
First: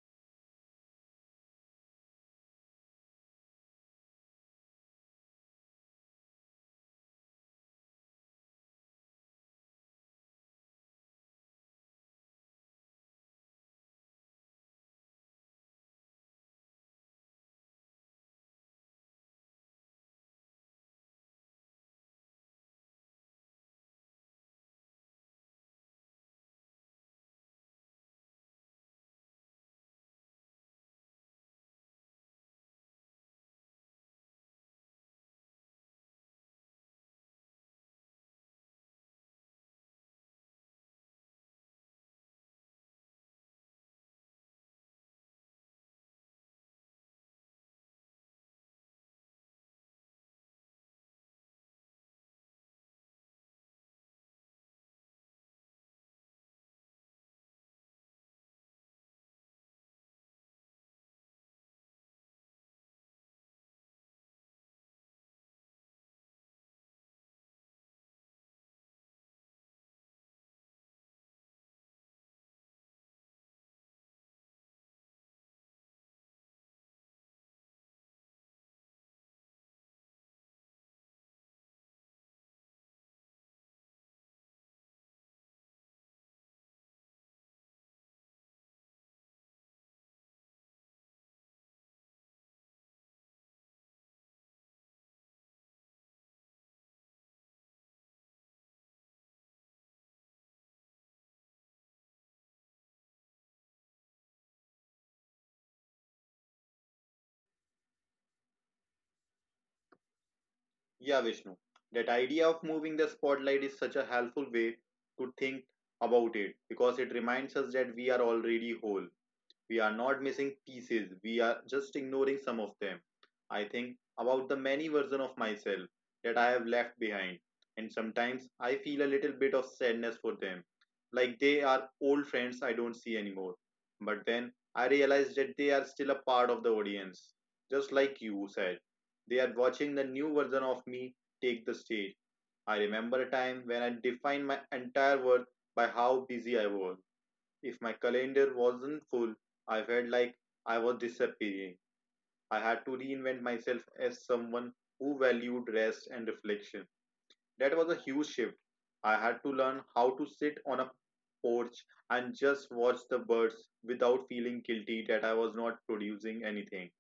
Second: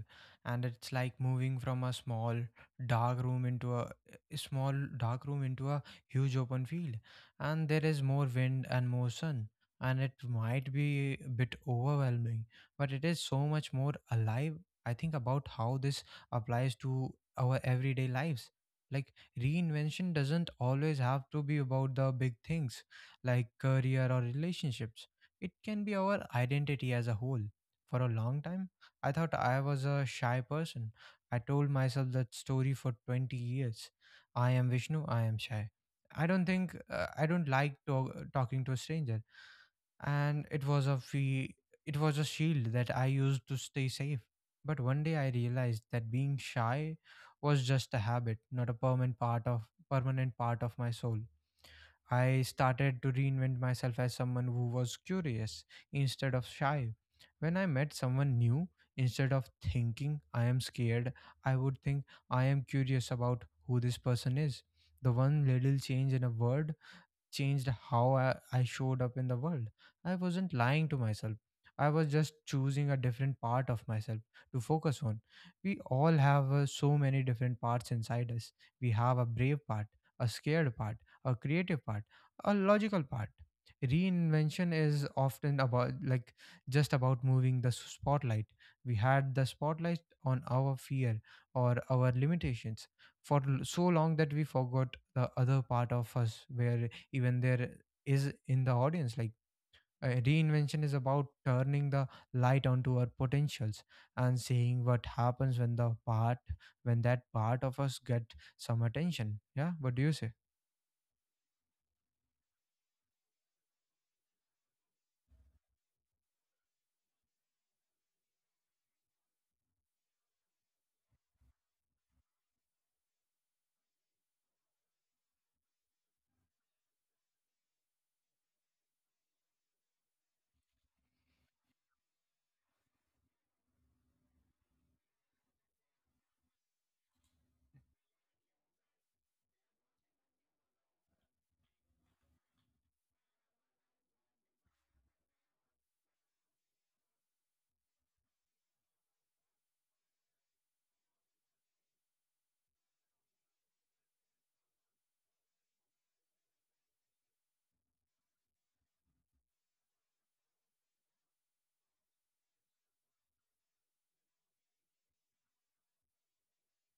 and it's like moving from a small dark room into a, a small dark room into a huge open field, and there is more wind and more sun, and it might be a bit overwhelming, but it is so much more alive. I think about how this applies to our everyday lives, like, reinvention doesn't always have to be about the big things like career or relationships. It can be our identity as a whole. For a long time, I thought I was a shy person. I told myself that story for 20 years. I am Vishnu, I am shy. I don't think uh, I don't like to- talking to a stranger, and it was a fee- it was a shield that I used to stay safe. But one day I realized that being shy was just a habit, not a permanent part of permanent part of my soul. I started to reinvent myself as someone who was curious instead of shy. When I met someone new, instead of thinking I am scared, I would think I am curious about who this person is. The one little change in a word changed how I, I showed up in the world. I wasn't lying to myself. I was just choosing a different part of myself to focus on. We all have uh, so many different parts inside us. We have a brave part, a scared part, a creative part, a logical part. Reinvention is often about, like, just about moving the spotlight. We had the spotlight on our fear or our limitations for l- so long that we forgot the other part of us where even there is in the audience. Like, uh, reinvention is about turning the light onto our potentials and seeing what happens when the part when that part of us get some attention. Yeah, what do you say? Yeah, Vishnu. That idea of moving the spotlight is such a helpful way to think about it because it reminds us that we are already whole. We are not missing pieces, we are just ignoring some of them. I think about the many versions of myself that I have left behind, and sometimes I feel a little bit of sadness for them, like they are old friends I don't see anymore. But then I realize that they are still a part of the audience, just like you said. They are watching the new version of me take the stage. I remember a time when I defined my entire worth by how busy I was. If my calendar wasn't full, I felt like I was disappearing. I had to reinvent myself as someone who valued rest and reflection. That was a huge shift. I had to learn how to sit on a porch and just watch the birds without feeling guilty that I was not producing anything.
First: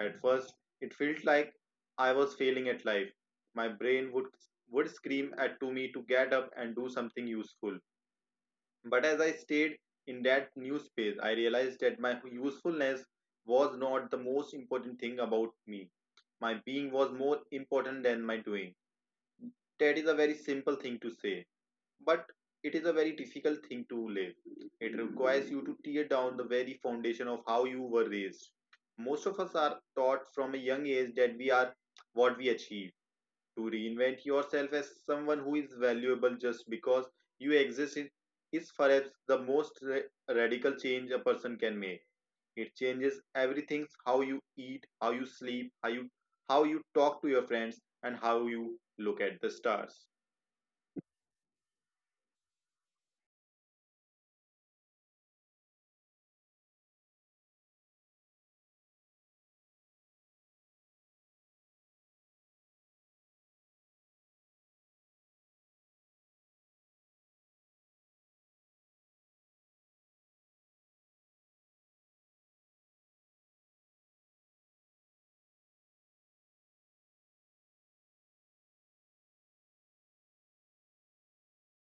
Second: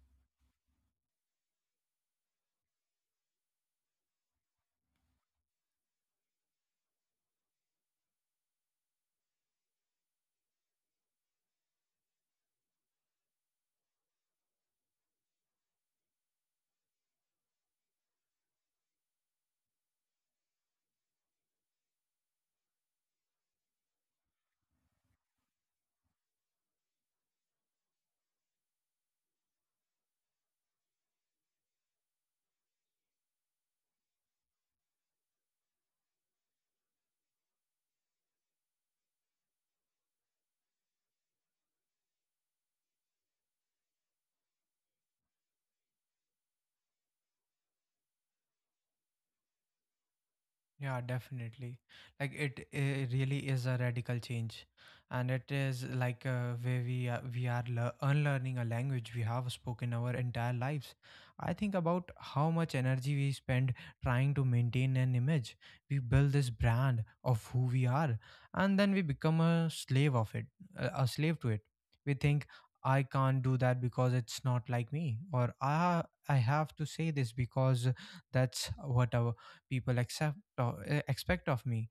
At first, it felt like I was failing at life. My brain would would scream at to me to get up and do something useful, but as I stayed in that new space, I realized that my usefulness was not the most important thing about me. My being was more important than my doing. That is a very simple thing to say, but it is a very difficult thing to live. It requires you to tear down the very foundation of how you were raised. Most of us are taught from a young age that we are what we achieve. To reinvent yourself as someone who is valuable just because you exist is is perhaps the most ra- radical change a person can make. It changes everything: how you eat, how you sleep, how you, how you talk to your friends, and how you look at the stars. Yeah, definitely. Like, it, it really is a radical change, and it is like, uh, where we are, we are lear- unlearning a language we have spoken our entire lives. I think about how much energy we spend trying to maintain an image. We build this brand of who we are, and then we become a slave of it, a a slave to it. We think I can't do that because it's not like me, or I I have to say this because that's what our people accept uh, expect of me.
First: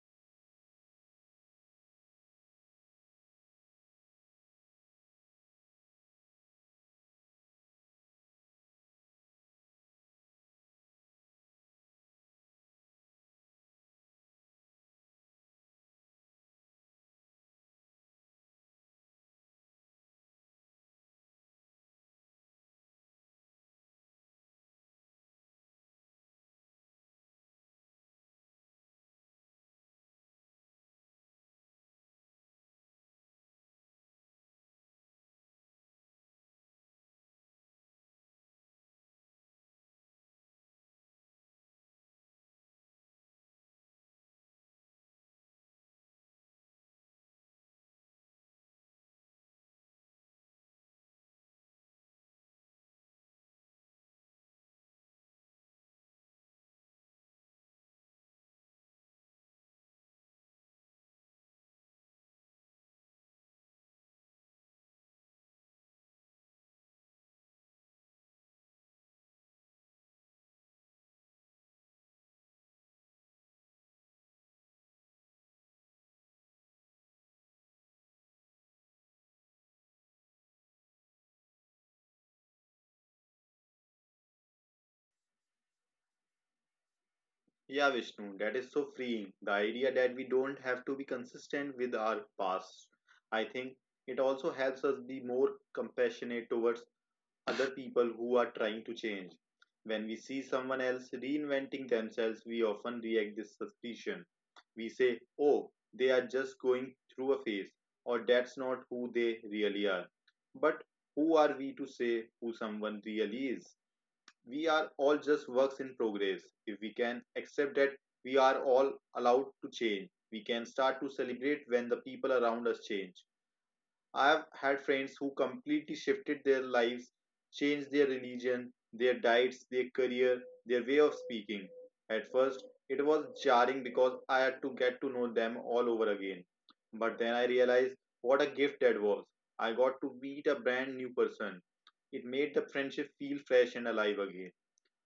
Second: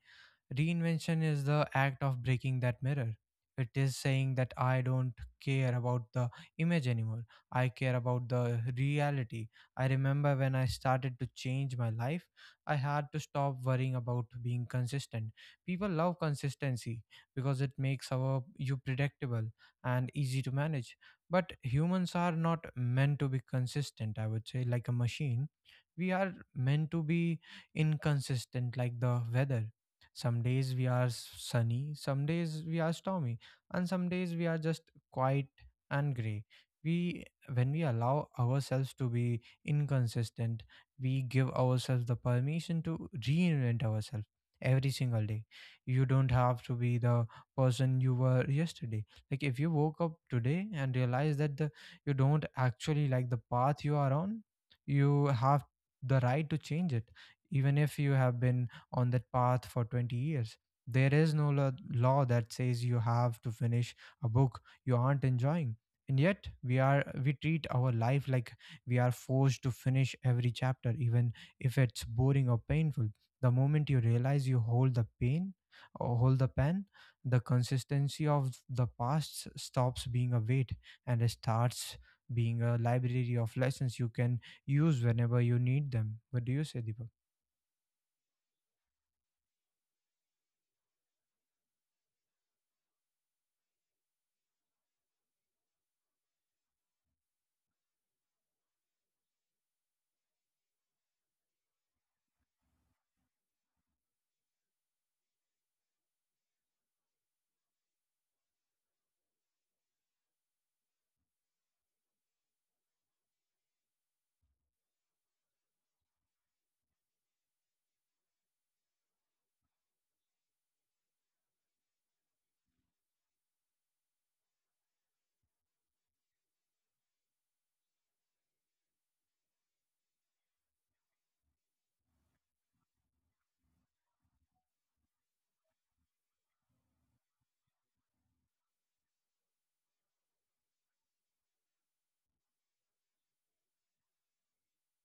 Reinvention is the act of breaking that mirror. It is saying that I don't care about the image anymore. I care about the reality. I remember when I started to change my life, I had to stop worrying about being consistent. People love consistency because it makes our you predictable and easy to manage. But humans are not meant to be consistent, I would say, like a machine. We are meant to be inconsistent like the weather. Some days we are s- sunny, some days we are stormy, and some days we are just quiet and gray. We, when we allow ourselves to be inconsistent, we give ourselves the permission to reinvent ourselves every single day. You don't have to be the person you were yesterday. Like if you woke up today and realize that the, you don't actually like the path you are on, you have the right to change it even if you have been on that path for twenty years. There is no lo- law that says you have to finish a book you aren't enjoying. And yet we are we treat our life like we are forced to finish every chapter even if it's boring or painful. The moment you realize you hold the pain or hold the pen, the consistency of the past s- stops being a weight and it starts being a library of lessons you can use whenever you need them. What do you say, Deepak? Yeah, Vishnu, that is so freeing. The idea that we don't have to be consistent with our past. I think it also helps us be more compassionate towards other people who are trying to change. When we see someone else reinventing themselves, we often react this suspicion. We say, oh, they are just going through a phase, or that's not who they really are. But who are we to say who someone really is? We are all just works in progress. If we can accept that we are all allowed to change, we can start to celebrate when the people around us change. I've had friends who completely shifted their lives, changed their religion, their diets, their career, their way of speaking. At first, it was jarring because I had to get to know them all over again. But then I realized what a gift that was. I got to meet a brand new person. It made the friendship feel fresh and alive again.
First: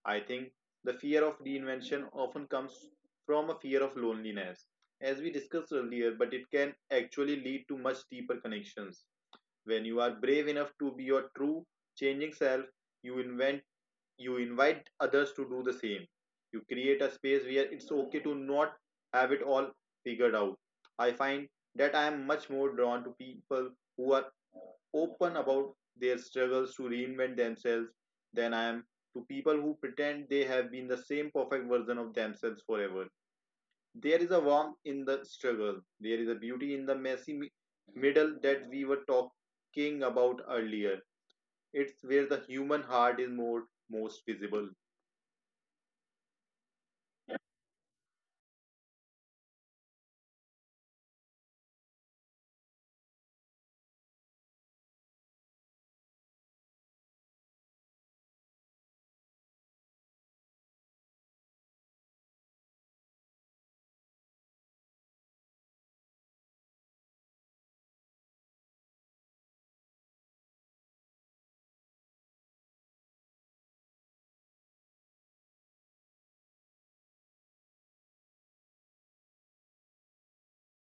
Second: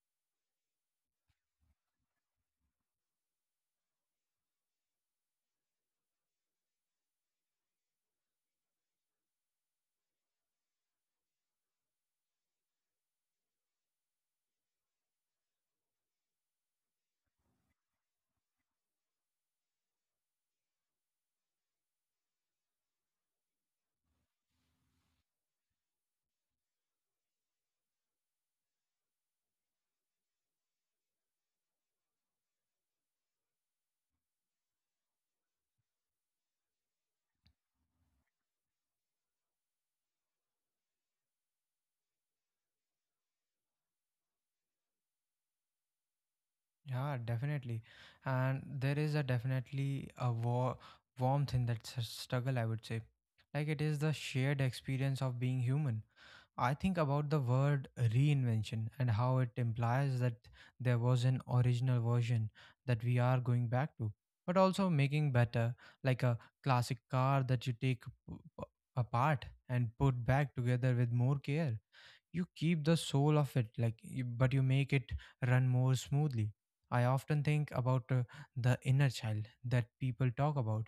I think the fear of reinvention often comes from a fear of loneliness, as we discussed earlier, but it can actually lead to much deeper connections. When you are brave enough to be your true, changing self, you invent you invite others to do the same. You create a space where it's okay to not have it all figured out. I find that I am much more drawn to people who are open about their struggles to reinvent themselves than I am to people who pretend they have been the same perfect version of themselves forever. There is a warmth in the struggle. There is a beauty in the messy middle that we were talking about earlier. It's where the human heart is more most visible. Yeah, definitely. And there is a definitely a war warmth in that s- struggle, I would say. Like it is the shared experience of being human. I think about the word reinvention and how it implies that there was an original version that we are going back to, but also making better, like a classic car that you take p- p- apart and put back together with more care. You keep the soul of it like you- but you make it run more smoothly. I often think about uh, the inner child that people talk about.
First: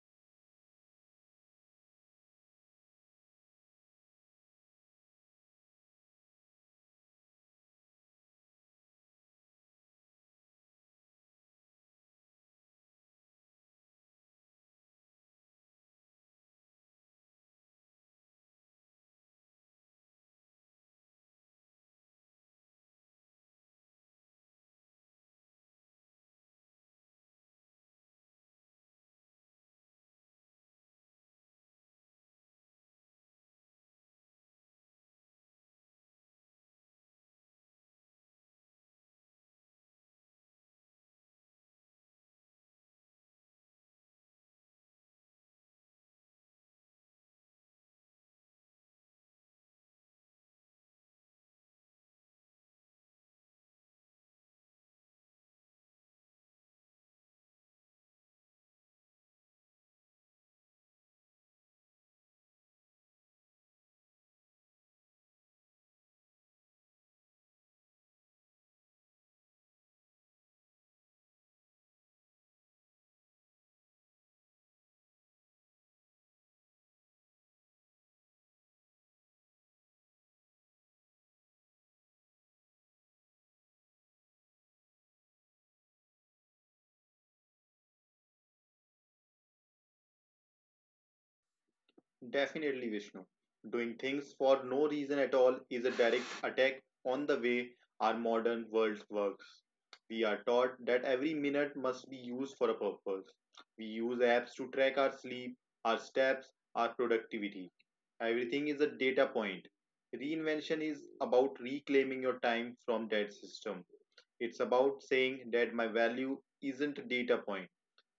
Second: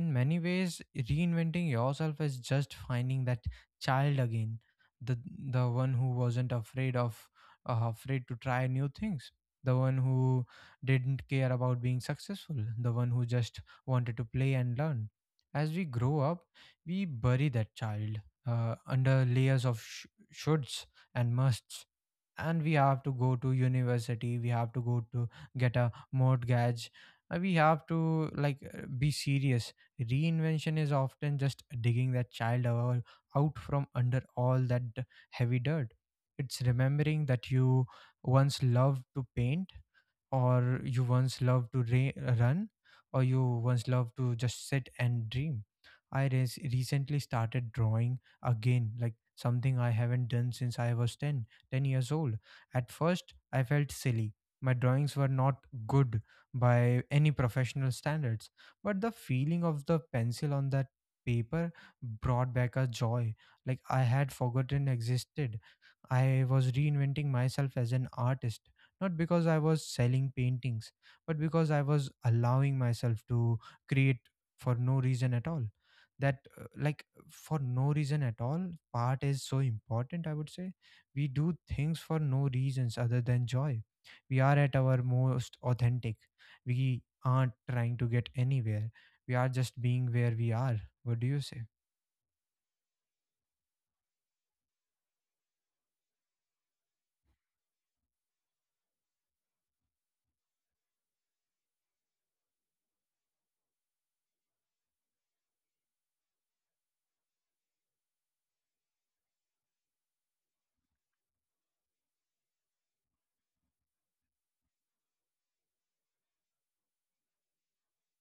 In many ways, reinventing yourself is just finding that child again, the the one who wasn't afraid of uh, afraid to try new things, the one who didn't care about being successful, the one who just wanted to play and learn. As we grow up, we bury that child uh, under layers of sh- shoulds and musts. And we have to go to university, we have to go to get a mortgage, uh, we have to like uh, be serious. Reinvention is often just digging that child out, out from under all that d- heavy dirt. It's remembering that you once loved to paint, or you once loved to ra- run, or you once loved to just sit and dream. I res- recently started drawing again, like something I haven't done since I was ten, ten years old. At first, I felt silly. My drawings were not good by any professional standards, but the feeling of the pencil on that paper brought back a joy like I had forgotten existed. I was reinventing myself as an artist, not because I was selling paintings, but because I was allowing myself to create for no reason at all. That, uh, like, for no reason at all, part is so important, I would say. We do things for no reasons other than joy. We are at our most authentic. We aren't trying to get anywhere. We are just being where we are. What do you say? Definitely, Vishnu. Doing things for no reason at all is a direct attack on the way our modern world works. We are taught that every minute must be used for a purpose. We use apps to track our sleep, our steps, our productivity. Everything is a data point. Reinvention is about reclaiming your time from that system. It's about saying that my value isn't a data point.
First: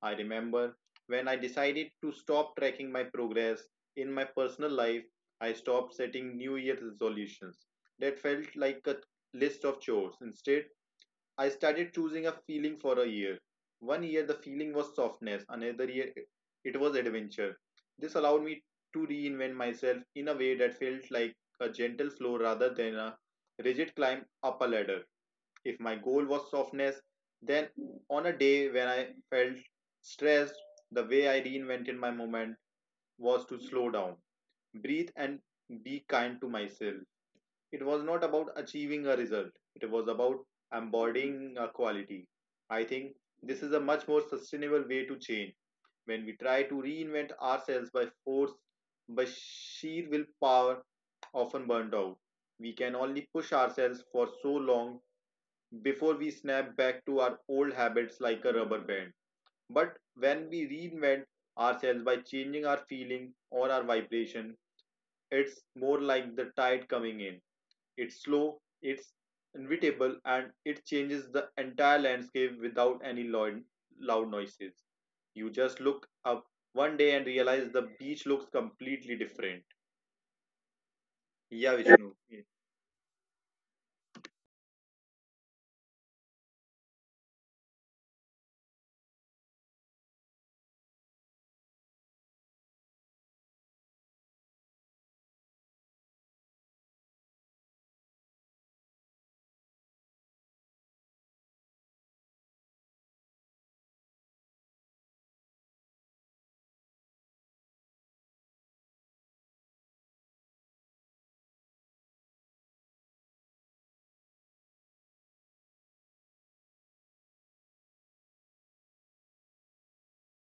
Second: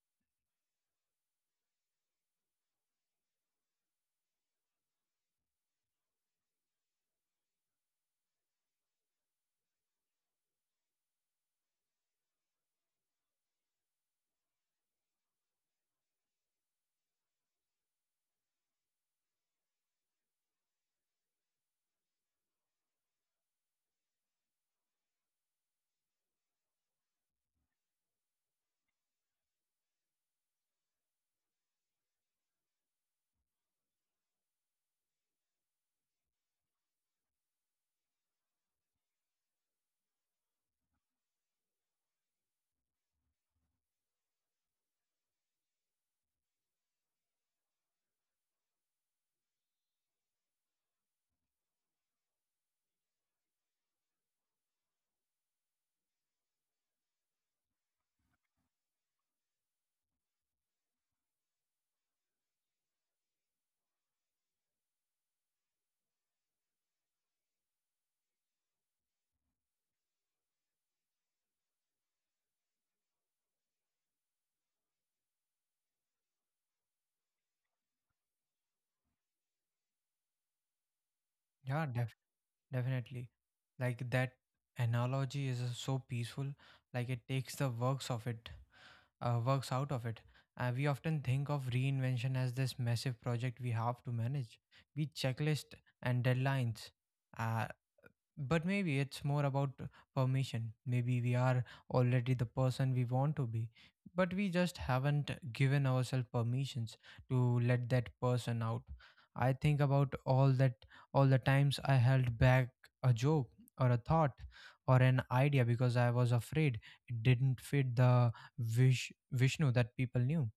I remember when I decided to stop tracking my progress in my personal life, I stopped setting New Year's resolutions that felt like a list of chores. Instead, I started choosing a feeling for a year. One year, the feeling was softness, another year, it was adventure. This allowed me to reinvent myself in a way that felt like a gentle flow rather than a rigid climb up a ladder. If my goal was softness, then on a day when I felt stressed, the way I reinvented my moment was to slow down, breathe, and be kind to myself. It was not about achieving a result, it was about embodying a quality. I think this is a much more sustainable way to change when we try to reinvent ourselves by force, by sheer willpower, often burnt out. We can only push ourselves for so long before we snap back to our old habits like a rubber band. But when we reinvent ourselves by changing our feeling or our vibration, it's more like the tide coming in. It's slow, it's inevitable, and it changes the entire landscape without any loud, loud noises. You just look up one day and realize the beach looks completely different. Yeah, Yeah, Vishnu. definitely. Like that analogy is uh, so peaceful. Like it takes the works of it, uh, works out of it. Uh, we often think of reinvention as this massive project we have to manage. We checklist and deadlines. Uh, but maybe it's more about permission. Maybe we are already the person we want to be, but we just haven't given ourselves permissions to let that person out. I think about all that all the times I held back a joke or a thought or an idea because I was afraid it didn't fit the Vish Vishnu that people knew.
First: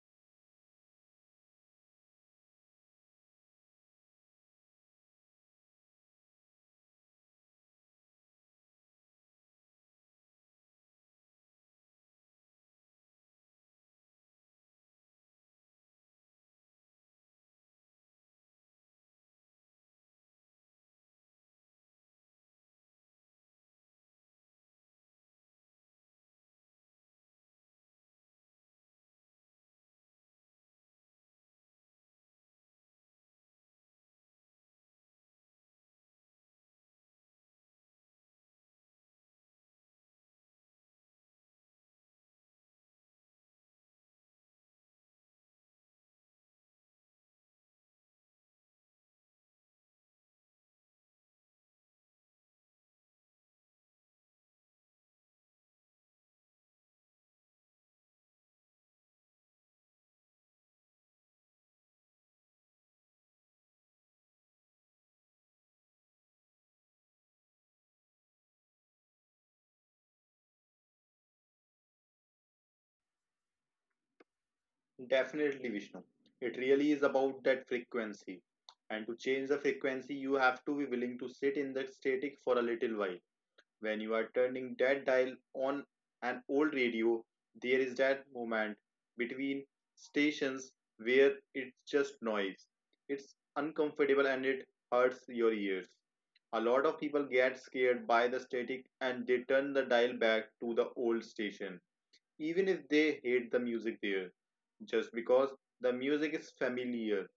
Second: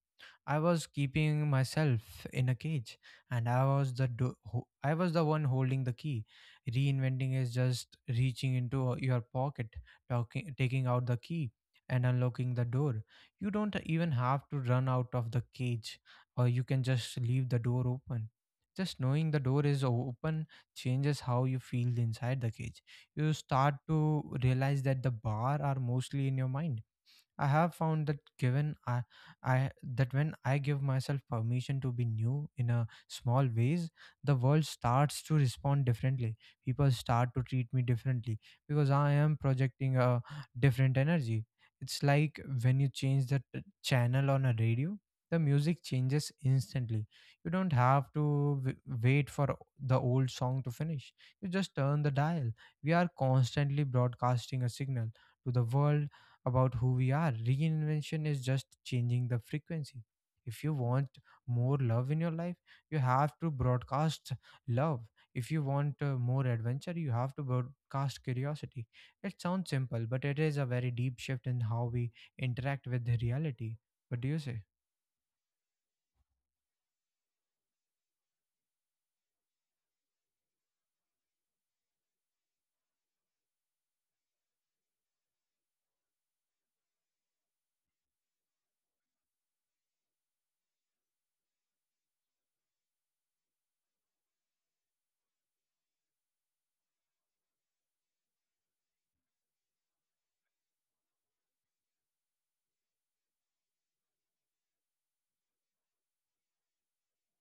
I was keeping myself in a cage, and I was the do- ho- I was the one holding the key. Reinventing is just reaching into uh, your pocket, talking, taking out the key, and unlocking the door. You don't even have to run out of the cage, or you can just leave the door open. Just knowing the door is open changes how you feel inside the cage. You start to realize that the bar are mostly in your mind. I have found that given I, I that when I give myself permission to be new in a small ways, the world starts to respond differently. People start to treat me differently because I am projecting a different energy. It's like when you change the t- channel on a radio, the music changes instantly. You don't have to w- wait for the old song to finish. You just turn the dial. We are constantly broadcasting a signal to the world about who we are. Reinvention is just changing the frequency. If you want more love in your life, you have to broadcast love. If you want uh, more adventure, you have to broadcast curiosity. It sounds simple, but it is a very deep shift in how we interact with reality. What do you say? Definitely, Vishnu. It really is about that frequency. And to change the frequency, you have to be willing to sit in the static for a little while. When you are turning that dial on an old radio, there is that moment between stations where it's just noise. It's uncomfortable and it hurts your ears. A lot of people get scared by the static and they turn the dial back to the old station, even if they hate the music there just because the music is familiar.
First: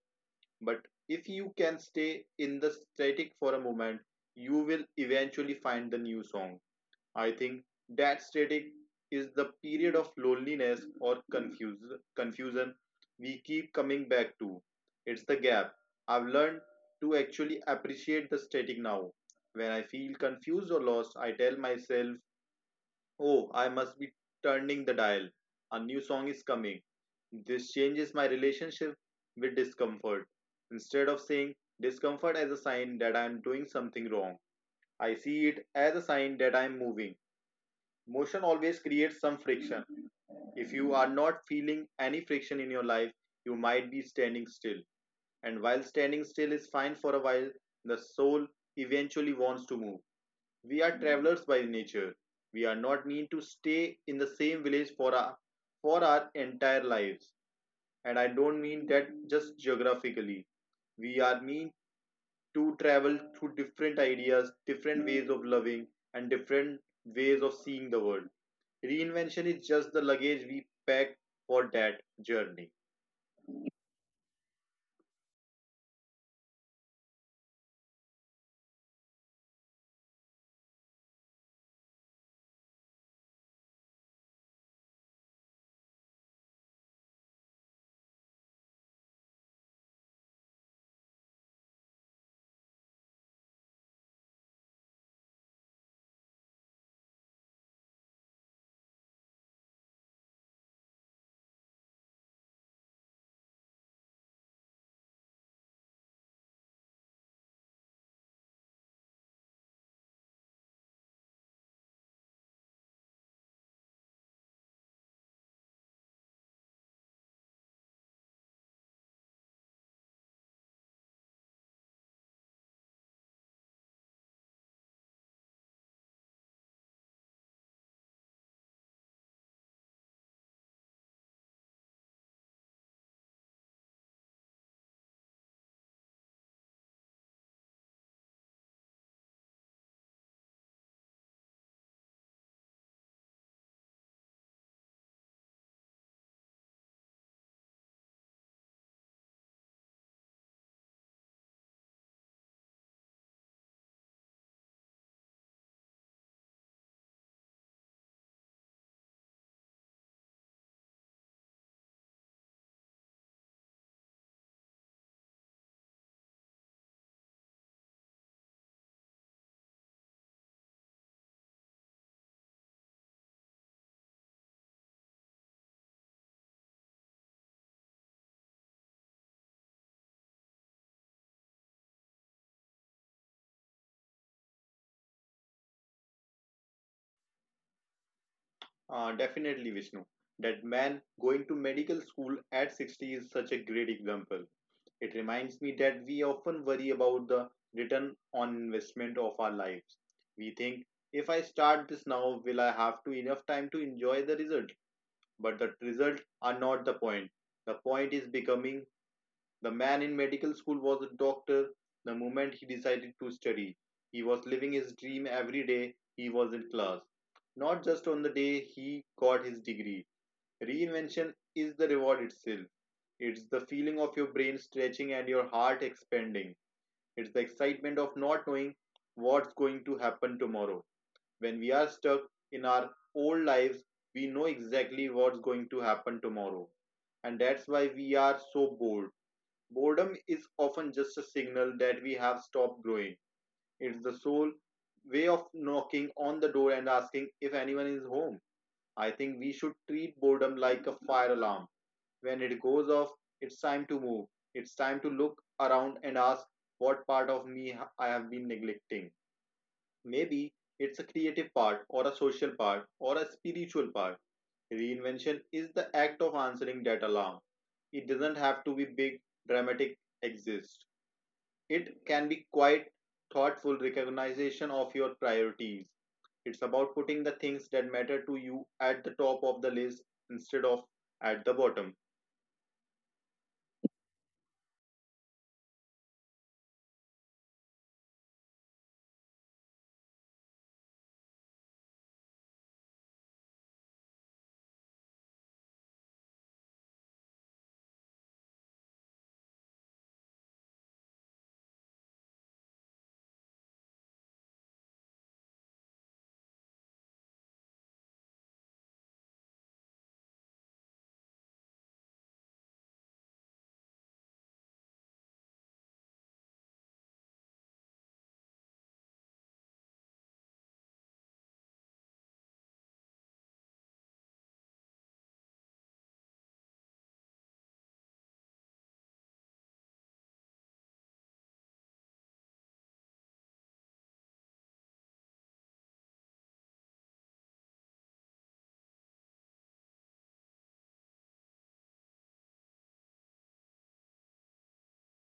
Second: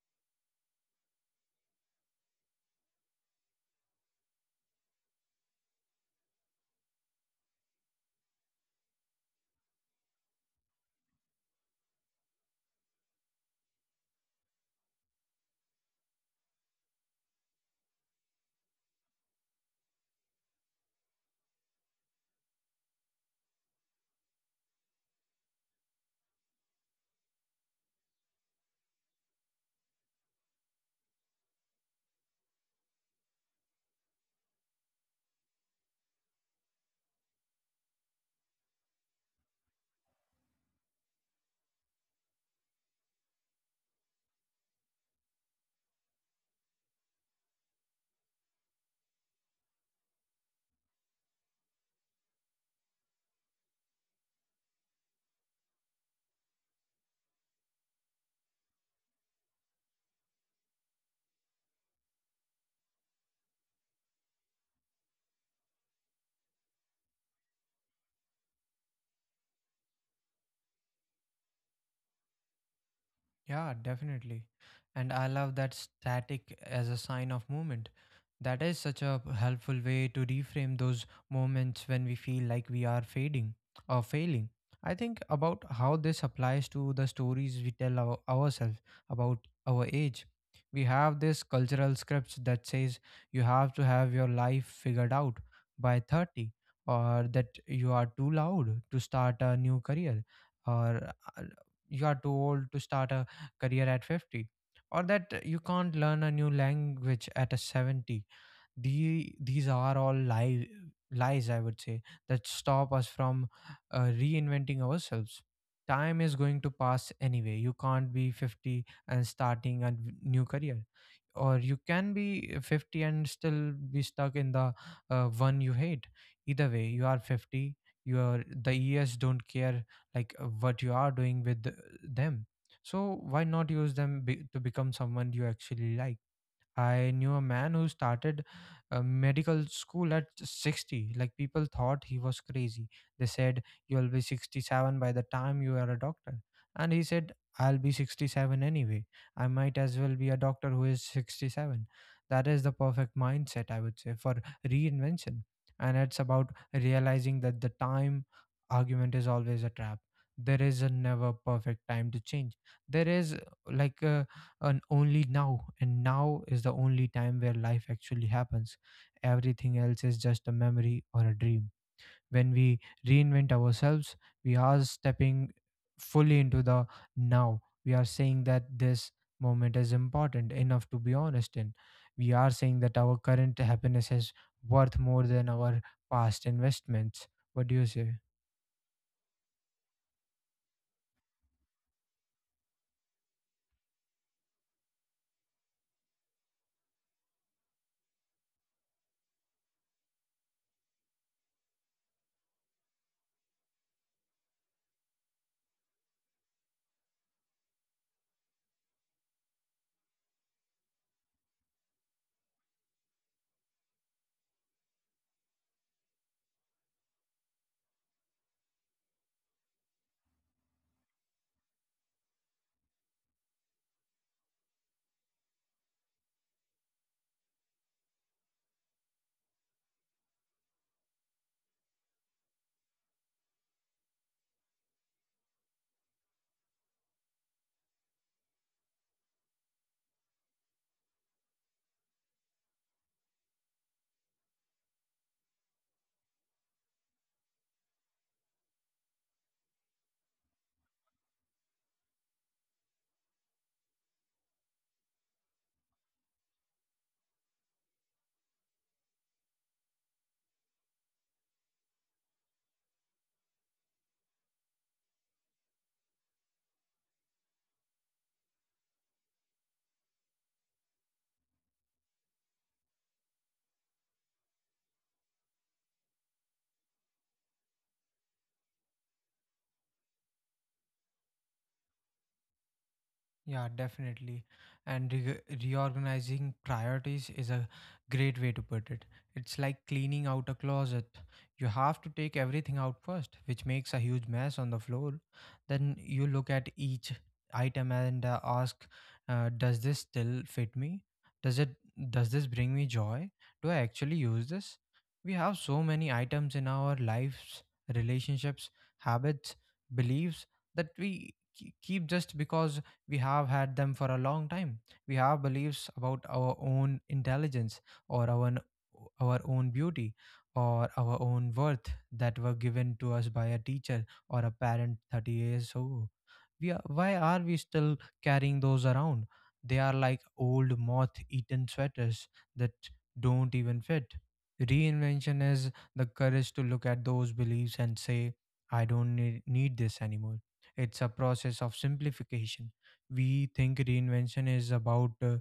But if you can stay in the static for a moment, you will eventually find the new song. I think that static is the period of loneliness or confuse, confusion we keep coming back to. It's the gap. I've learned to actually appreciate the static now. When I feel confused or lost, I tell myself, "Oh, I must be turning the dial. A new song is coming." This changes my relationship with discomfort. Instead of seeing discomfort as a sign that I am doing something wrong, I see it as a sign that I am moving. Motion always creates some friction. If you are not feeling any friction in your life, you might be standing still. And while standing still is fine for a while, the soul eventually wants to move. We are travelers by nature. We are not need to stay in the same village for our for our entire lives. And I don't mean that just geographically. We are mean to travel through different ideas, different ways of loving, and different ways of seeing the world. Reinvention is just the luggage we pack for that journey. Yeah, definitely. And I love that static as a sign of movement. That is such a helpful way to reframe those moments when we feel like we are fading or failing. I think about how this applies to the stories we tell our, ourselves about our age. We have this cultural scripts that says you have to have your life figured out by thirty, or that you are too loud to start a new career, or uh, you are too old to start a career at fifty, or that you can't learn a new language at a seventy. The these are all lie, lies, I would say, that stop us from uh, reinventing ourselves. Time is going to pass anyway. You can't be fifty and starting a v- new career, or you can be fifty and still be stuck in the uh, one you hate. Either way you are fifty. You are the Years don't care like uh, what you are doing with the- them. So why not use them be, to become someone you actually like? I knew a man who started a medical school at sixty. Like people thought he was crazy. They said, "You'll be sixty-seven by the time you are a doctor." And he said, "I'll be sixty-seven anyway. I might as well be a doctor who is is sixty-seven." That is the perfect mindset, I would say, for reinvention. And it's about realizing that the time argument is always a trap. There is a never perfect time to change. There is like a and only now, and now is the only time where life actually happens. Everything else is just a memory or a dream. When we reinvent ourselves, we are stepping fully into the now. We are saying that this moment is important enough to be honest in. We are saying that our current happiness is worth more than our past investments. What do you say? Uh, definitely, Vishnu. That man going to medical school at sixty is such a great example. It reminds me that we often worry about the return on investment of our lives. We think, if I start this now, will I have to enough time to enjoy the result? But the results are not the point. The point is becoming the man in medical school was a doctor the moment he decided to study. He was living his dream every day he was in class, not just on the day he got his degree. Reinvention is the reward itself. It's the feeling of your brain stretching and your heart expanding. It's the excitement of not knowing what's going to happen tomorrow. When we are stuck in our old lives, we know exactly what's going to happen tomorrow. And that's why we are so bored. Boredom is often just a signal that we have stopped growing. It's the sole way of knocking on the door and asking if anyone is home. I think we should treat boredom like a fire alarm. When it goes off, it's time to move. It's time to look around and ask what part of me I have been neglecting. Maybe it's a creative part, or a social part, or a spiritual part. Reinvention is the act of answering that alarm. It doesn't have to be big, dramatic, exist. It can be quite thoughtful recognition of your priorities. It's about putting the things that matter to you at the top of the list instead of at the bottom. Yeah, definitely. And re- reorganizing priorities is a great way to put it. It's like cleaning out a closet. You have to take everything out first, which makes a huge mess on the floor. Then you look at each item and uh, ask, uh, does this still fit me? Does it does this bring me joy? Do I actually use this? We have so many items in our lives, relationships, habits, beliefs that we ke- keep just because we have had them for a long time. We have beliefs about our own intelligence or our, own- our own beauty or our own worth that were given to us by a teacher or a parent thirty years ago. We are, why are we still carrying those around? They are like old moth eaten sweaters that don't even fit. Reinvention is the courage to look at those beliefs and say, I don't need, need this anymore. It's a process of simplification. We think reinvention is about uh,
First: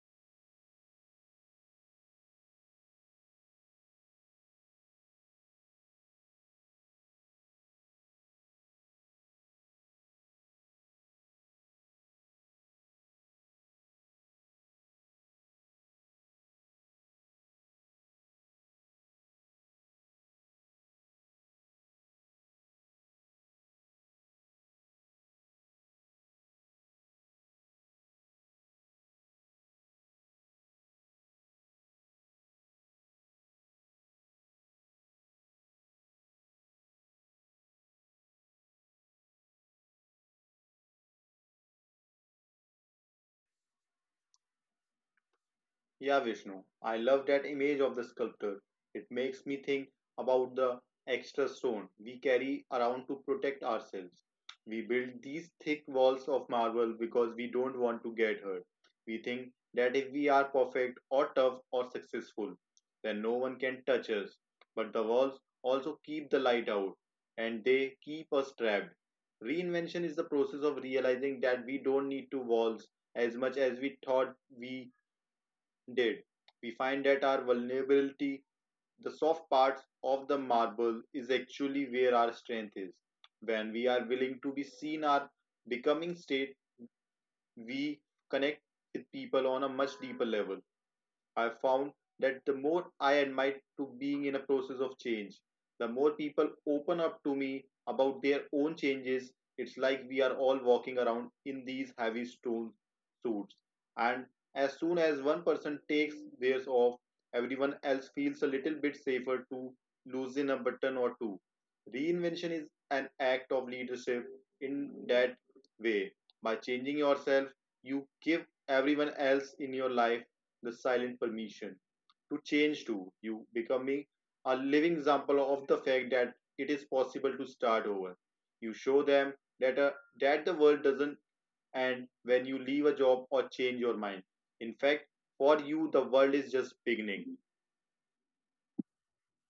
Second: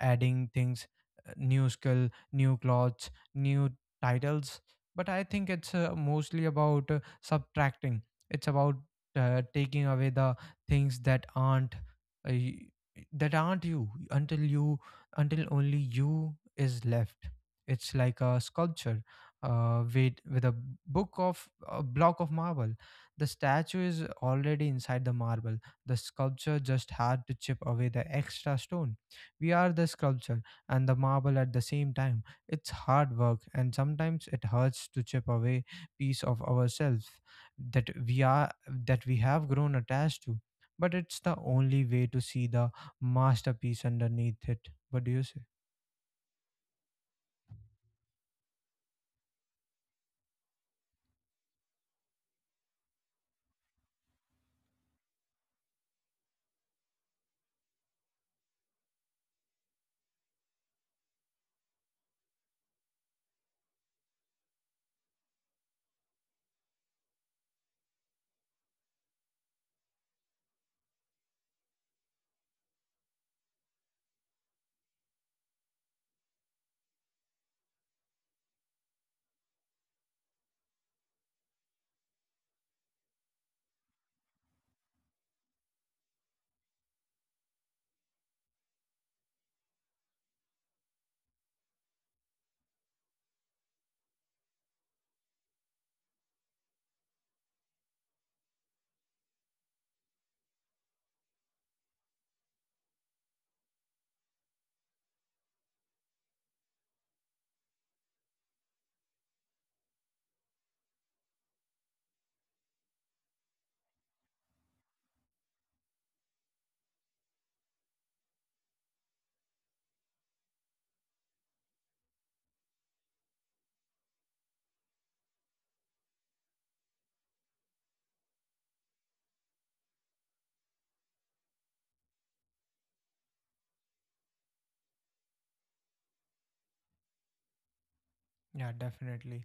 adding things, uh, new skill, new clothes, new titles, but I think it's uh, mostly about uh, subtracting. It's about uh, taking away the things that aren't uh, y- that aren't you until you until only you is left. It's like a sculpture uh, with with a book of a block of marble. The statue is already inside the marble. The sculpture just had to chip away the extra stone. We are the sculpture and the marble at the same time. It's hard work, and sometimes it hurts to chip away piece of ourselves that we are that we have grown attached to. But it's the only way to see the masterpiece underneath it. What do you say? Yeah, Vishnu, I love that image of the sculptor. It makes me think about the extra stone we carry around to protect ourselves. We build these thick walls of marble because we don't want to get hurt. We think that if we are perfect or tough or successful, then no one can touch us. But the walls also keep the light out and they keep us trapped. Reinvention is the process of realizing that we don't need to walls as much as we thought we did, we find that our vulnerability, the soft parts of the marble, is actually where our strength is. When we are willing to be seen, our becoming state, we connect with people on a much deeper level. I found that the more I admit to being in a process of change, the more people open up to me about their own changes. It's like we are all walking around in these heavy stone suits. And as soon as one person takes theirs off, everyone else feels a little bit safer to loosen a button or two. Reinvention is an act of leadership in that way. By changing yourself, you give everyone else in your life the silent permission to change to you becoming a living example of the fact that it is possible to start over. You show them that a, that the world doesn't end when you leave a job or change your mind. In fact, for you the world is just beginning. Yeah, definitely.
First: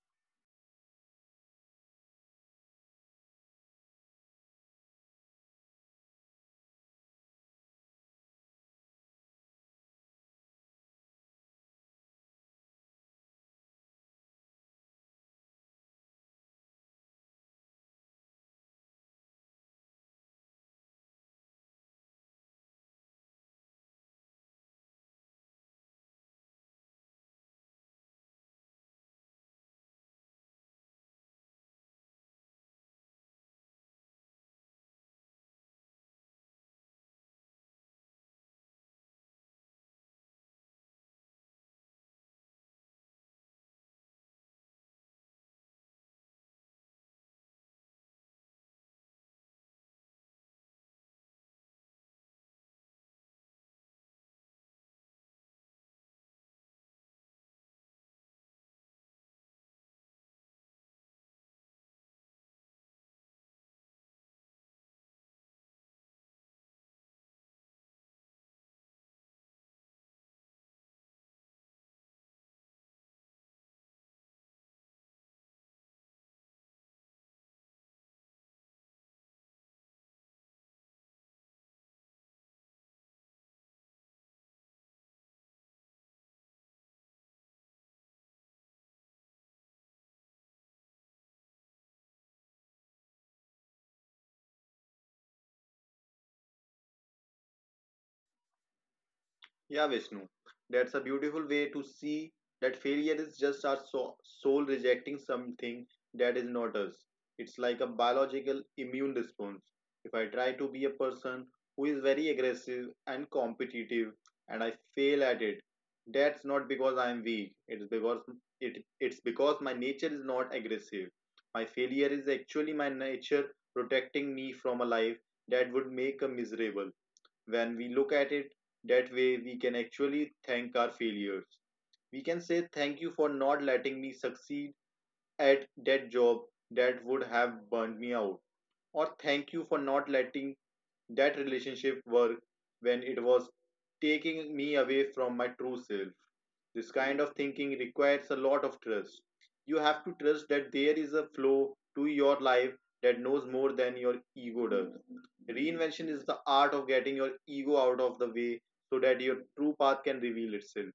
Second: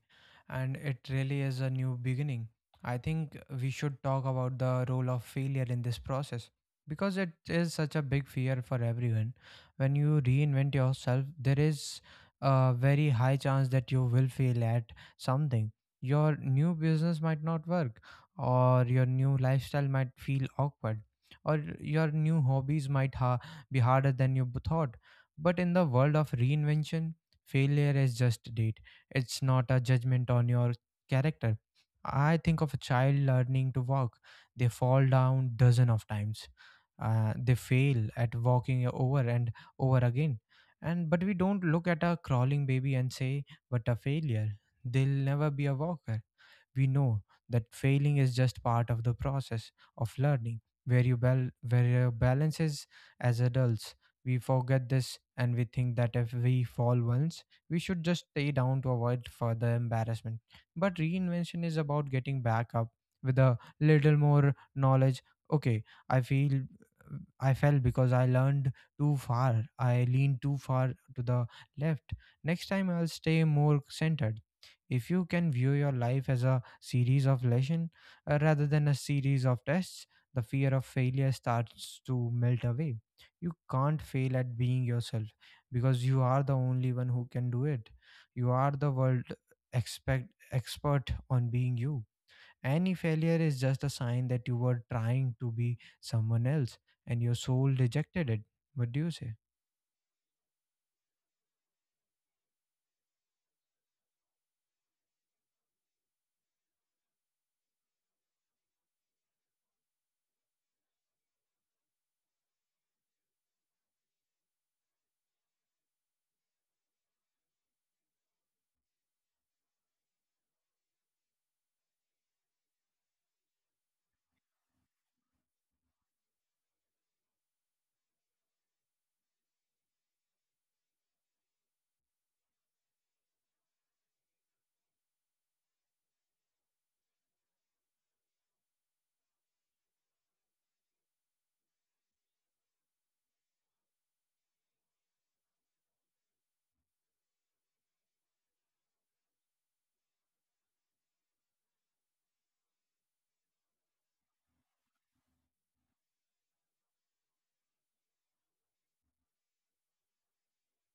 And it really is a new beginning. I think we should talk about the role of failure in this process because it is such a big fear for everyone. When you reinvent yourself, there is a very high chance that you will fail at something. Your new business might not work, or your new lifestyle might feel awkward, or your new hobbies might ha- be harder than you b- thought. But in the world of reinvention, failure is just data, it's not a judgment on your character. I think of a child learning to walk. They fall down dozen of times. Uh, they fail at walking over and over again. And but we don't look at a crawling baby and say, "What a failure! They'll never be a walker." We know that failing is just part of the process of learning. Where you bal- where your balance is as adults, we forget this and we think that if we fall once, we should just stay down to avoid further embarrassment. But reinvention is about getting back up with a little more knowledge. Okay, I feel I fell because I learned too far. I leaned too far to the left. Next time I'll stay more centered. If you can view your life as a series of lesson uh, rather than a series of tests, the fear of failure starts to melt away. You can't fail at being yourself because you are the only one who can do it. You are the world expect expert on being you. Any failure is just a sign that you were trying to be someone else and your soul rejected it. What do you say? Yeah, Vishnu, that's a beautiful way to see that failure is just our so- soul rejecting something that is not us. It's like a biological immune response. If I try to be a person who is very aggressive and competitive and I fail at it, that's not because I am weak. It's because it, it's because my nature is not aggressive. My failure is actually my nature protecting me from a life that would make a miserable when we look at it that way we can actually thank our failures. We can say, "Thank you for not letting me succeed at that job that would have burned me out," or, "Thank you for not letting that relationship work when it was taking me away from my true self." This kind of thinking requires a lot of trust. You have to trust that there is a flow to your life that knows more than your ego does. Reinvention is the art of getting your ego out of the way so that your true path can reveal itself.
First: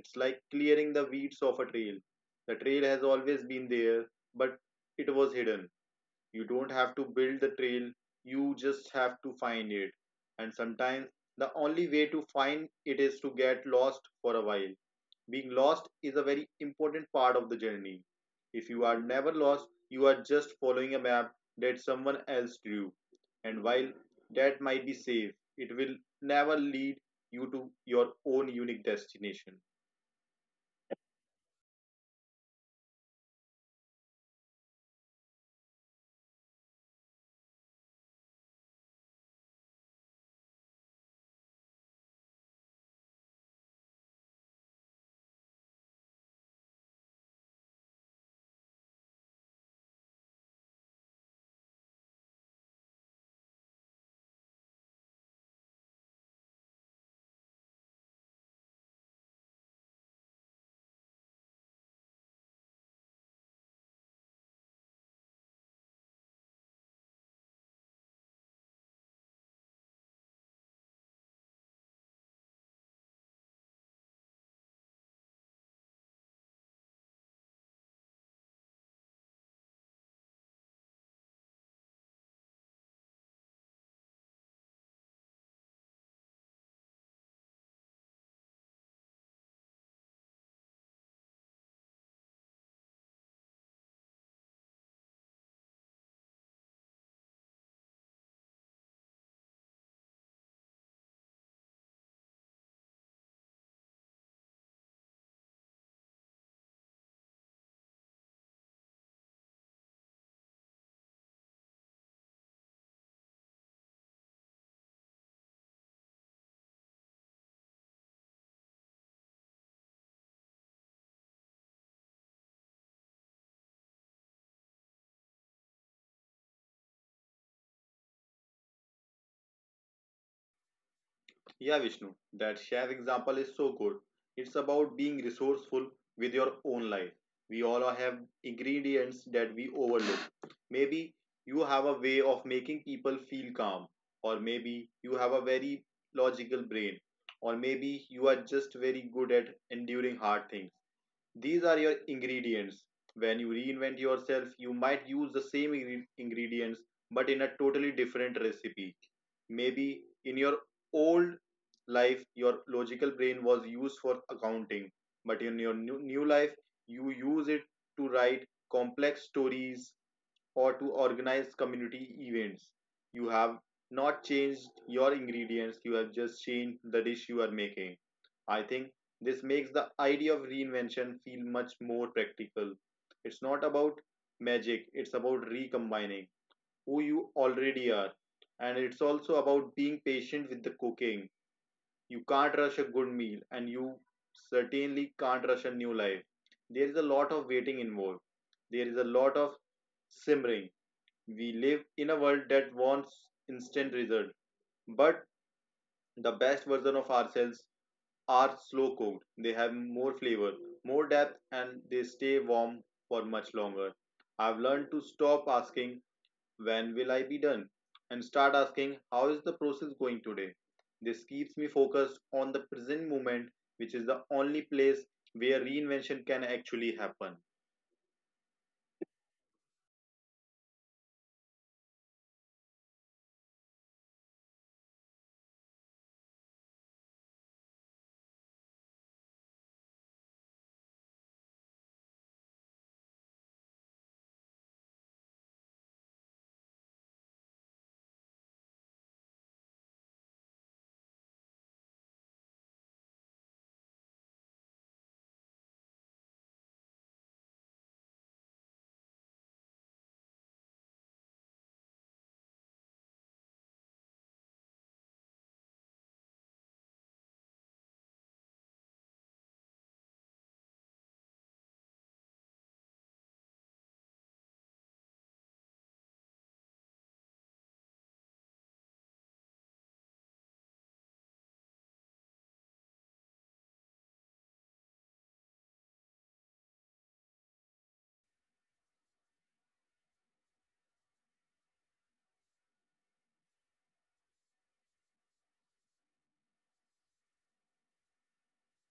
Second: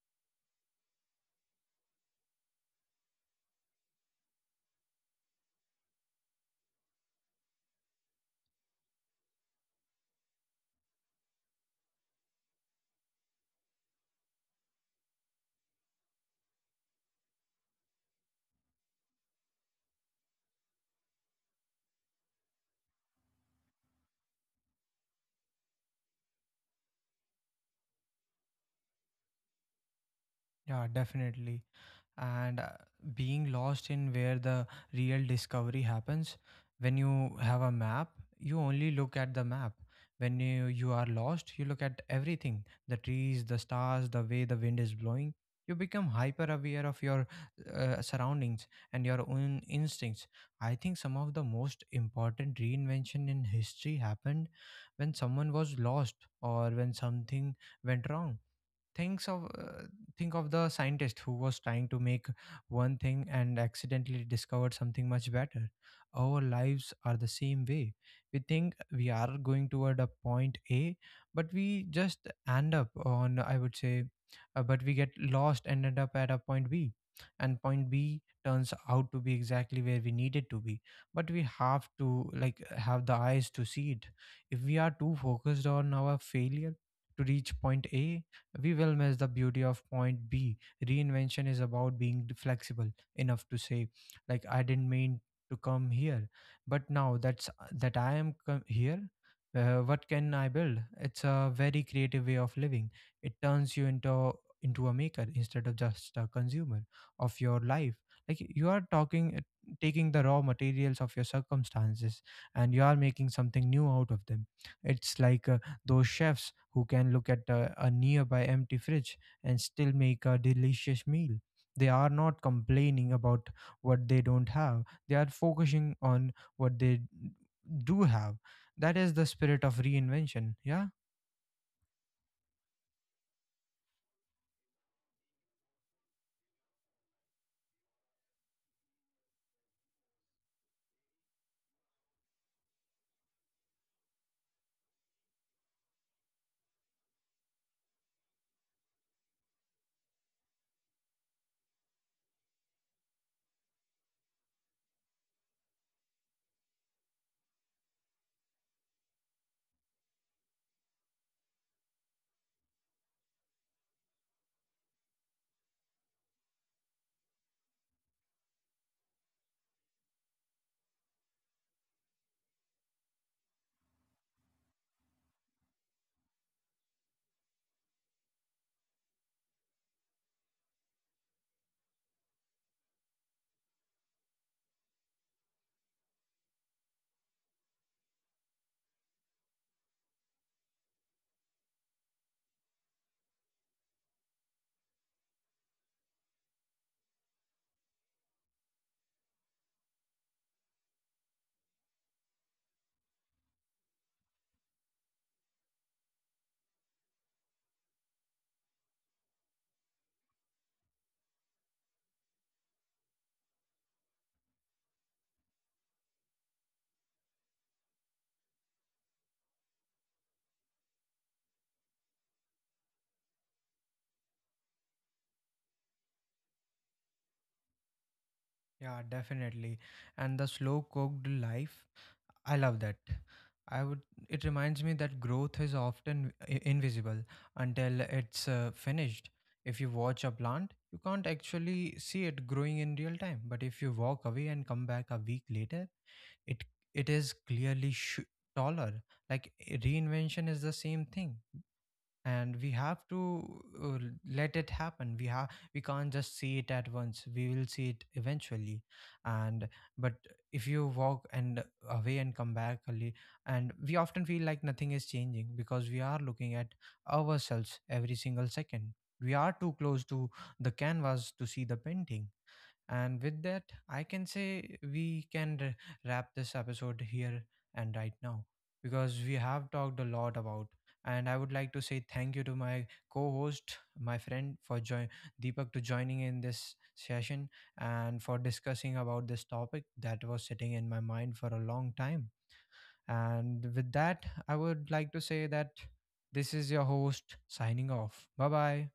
It's like clearing the weeds of a trail. The trail has always been there, but it was hidden. You don't have to build the trail, you just have to find it. And sometimes the only way to find it is to get lost for a while. Being lost is a very important part of the journey. If you are never lost, you are just following a map that someone else drew. And while that might be safe, it will never lead you to your own unique destination. Yeah, definitely. And uh, being lost in where the real discovery happens. When you have a map, you only look at the map. When you, you are lost, you look at everything, the trees, the stars, the way the wind is blowing. You become hyper aware of your uh, surroundings and your own instincts. I think some of the most important reinvention in history happened when someone was lost or when something went wrong. thinks of uh, think of the scientist who was trying to make one thing and accidentally discovered something much better. Our lives are the same way. We think we are going toward a point A, but we just end up on I would say uh, but we get lost and end up at a point B, and point B turns out to be exactly where we needed to be, but we have to like have the eyes to see it. If we are too focused on our failure to reach point A, we will miss the beauty of point B. Reinvention is about being flexible enough to say, like, I didn't mean to come here, but now that's that I am come here, uh, what can I build. It's a very creative way of living. It turns you into into a maker instead of just a consumer of your life. Like you are talking taking the raw materials of your circumstances and you are making something new out of them. It's like uh, those chefs who can look at a, a nearby empty fridge and still make a delicious meal. They are not complaining about what they don't have, they are focusing on what they d- do have. That is the spirit of reinvention. Yeah, Yeah, Vishnu, that share example is so good. It's about being resourceful with your own life. We all have ingredients that we overlook. Maybe you have a way of making people feel calm, or maybe you have a very logical brain, or maybe you are just very good at enduring hard things. These are your ingredients. When you reinvent yourself, you might use the same ingre- ingredients but in a totally different recipe. Maybe in your old life, your logical brain was used for accounting, but in your new, new life, you use it to write complex stories or to organize community events. You have not changed your ingredients, you have just changed the dish you are making. I think this makes the idea of reinvention feel much more practical. It's not about magic, it's about recombining who you already are. And it's also about being patient with the cooking. You can't rush a good meal, and you certainly can't rush a new life. There is a lot of waiting involved, there is a lot of simmering. We live in a world that wants instant result, but the best version of ourselves are slow cooked. They have more flavor, more depth, and they stay warm for much longer. I've learned to stop asking, "When will I be done?" And start asking, "How is the process going today?" This keeps me focused on the present moment, which is the only place where reinvention can actually happen. yeah, definitely. And the slow cooked life, I love that. I would. It reminds me that growth is often i- invisible until it's uh, finished. If you watch a plant, you can't actually see it growing in real time. But if you walk away and come back a week later, it it is clearly sh- taller. Like i- reinvention is the same thing, and we have to uh, let it happen. We have we can't just see it at once, we will see it eventually. And but if you walk and away and come back early and We often feel like nothing is changing because we are looking at ourselves every single second. We are too close to the canvas to see the painting. And with that, I can say we can r- wrap this episode here and right now because we have talked a lot about. And I would like to say thank you to my co-host, my friend, for join Deepak, to joining in this session and for discussing about this topic that was sitting in my mind for a long time. And with that, I would like to say that this is your host signing off. Bye bye.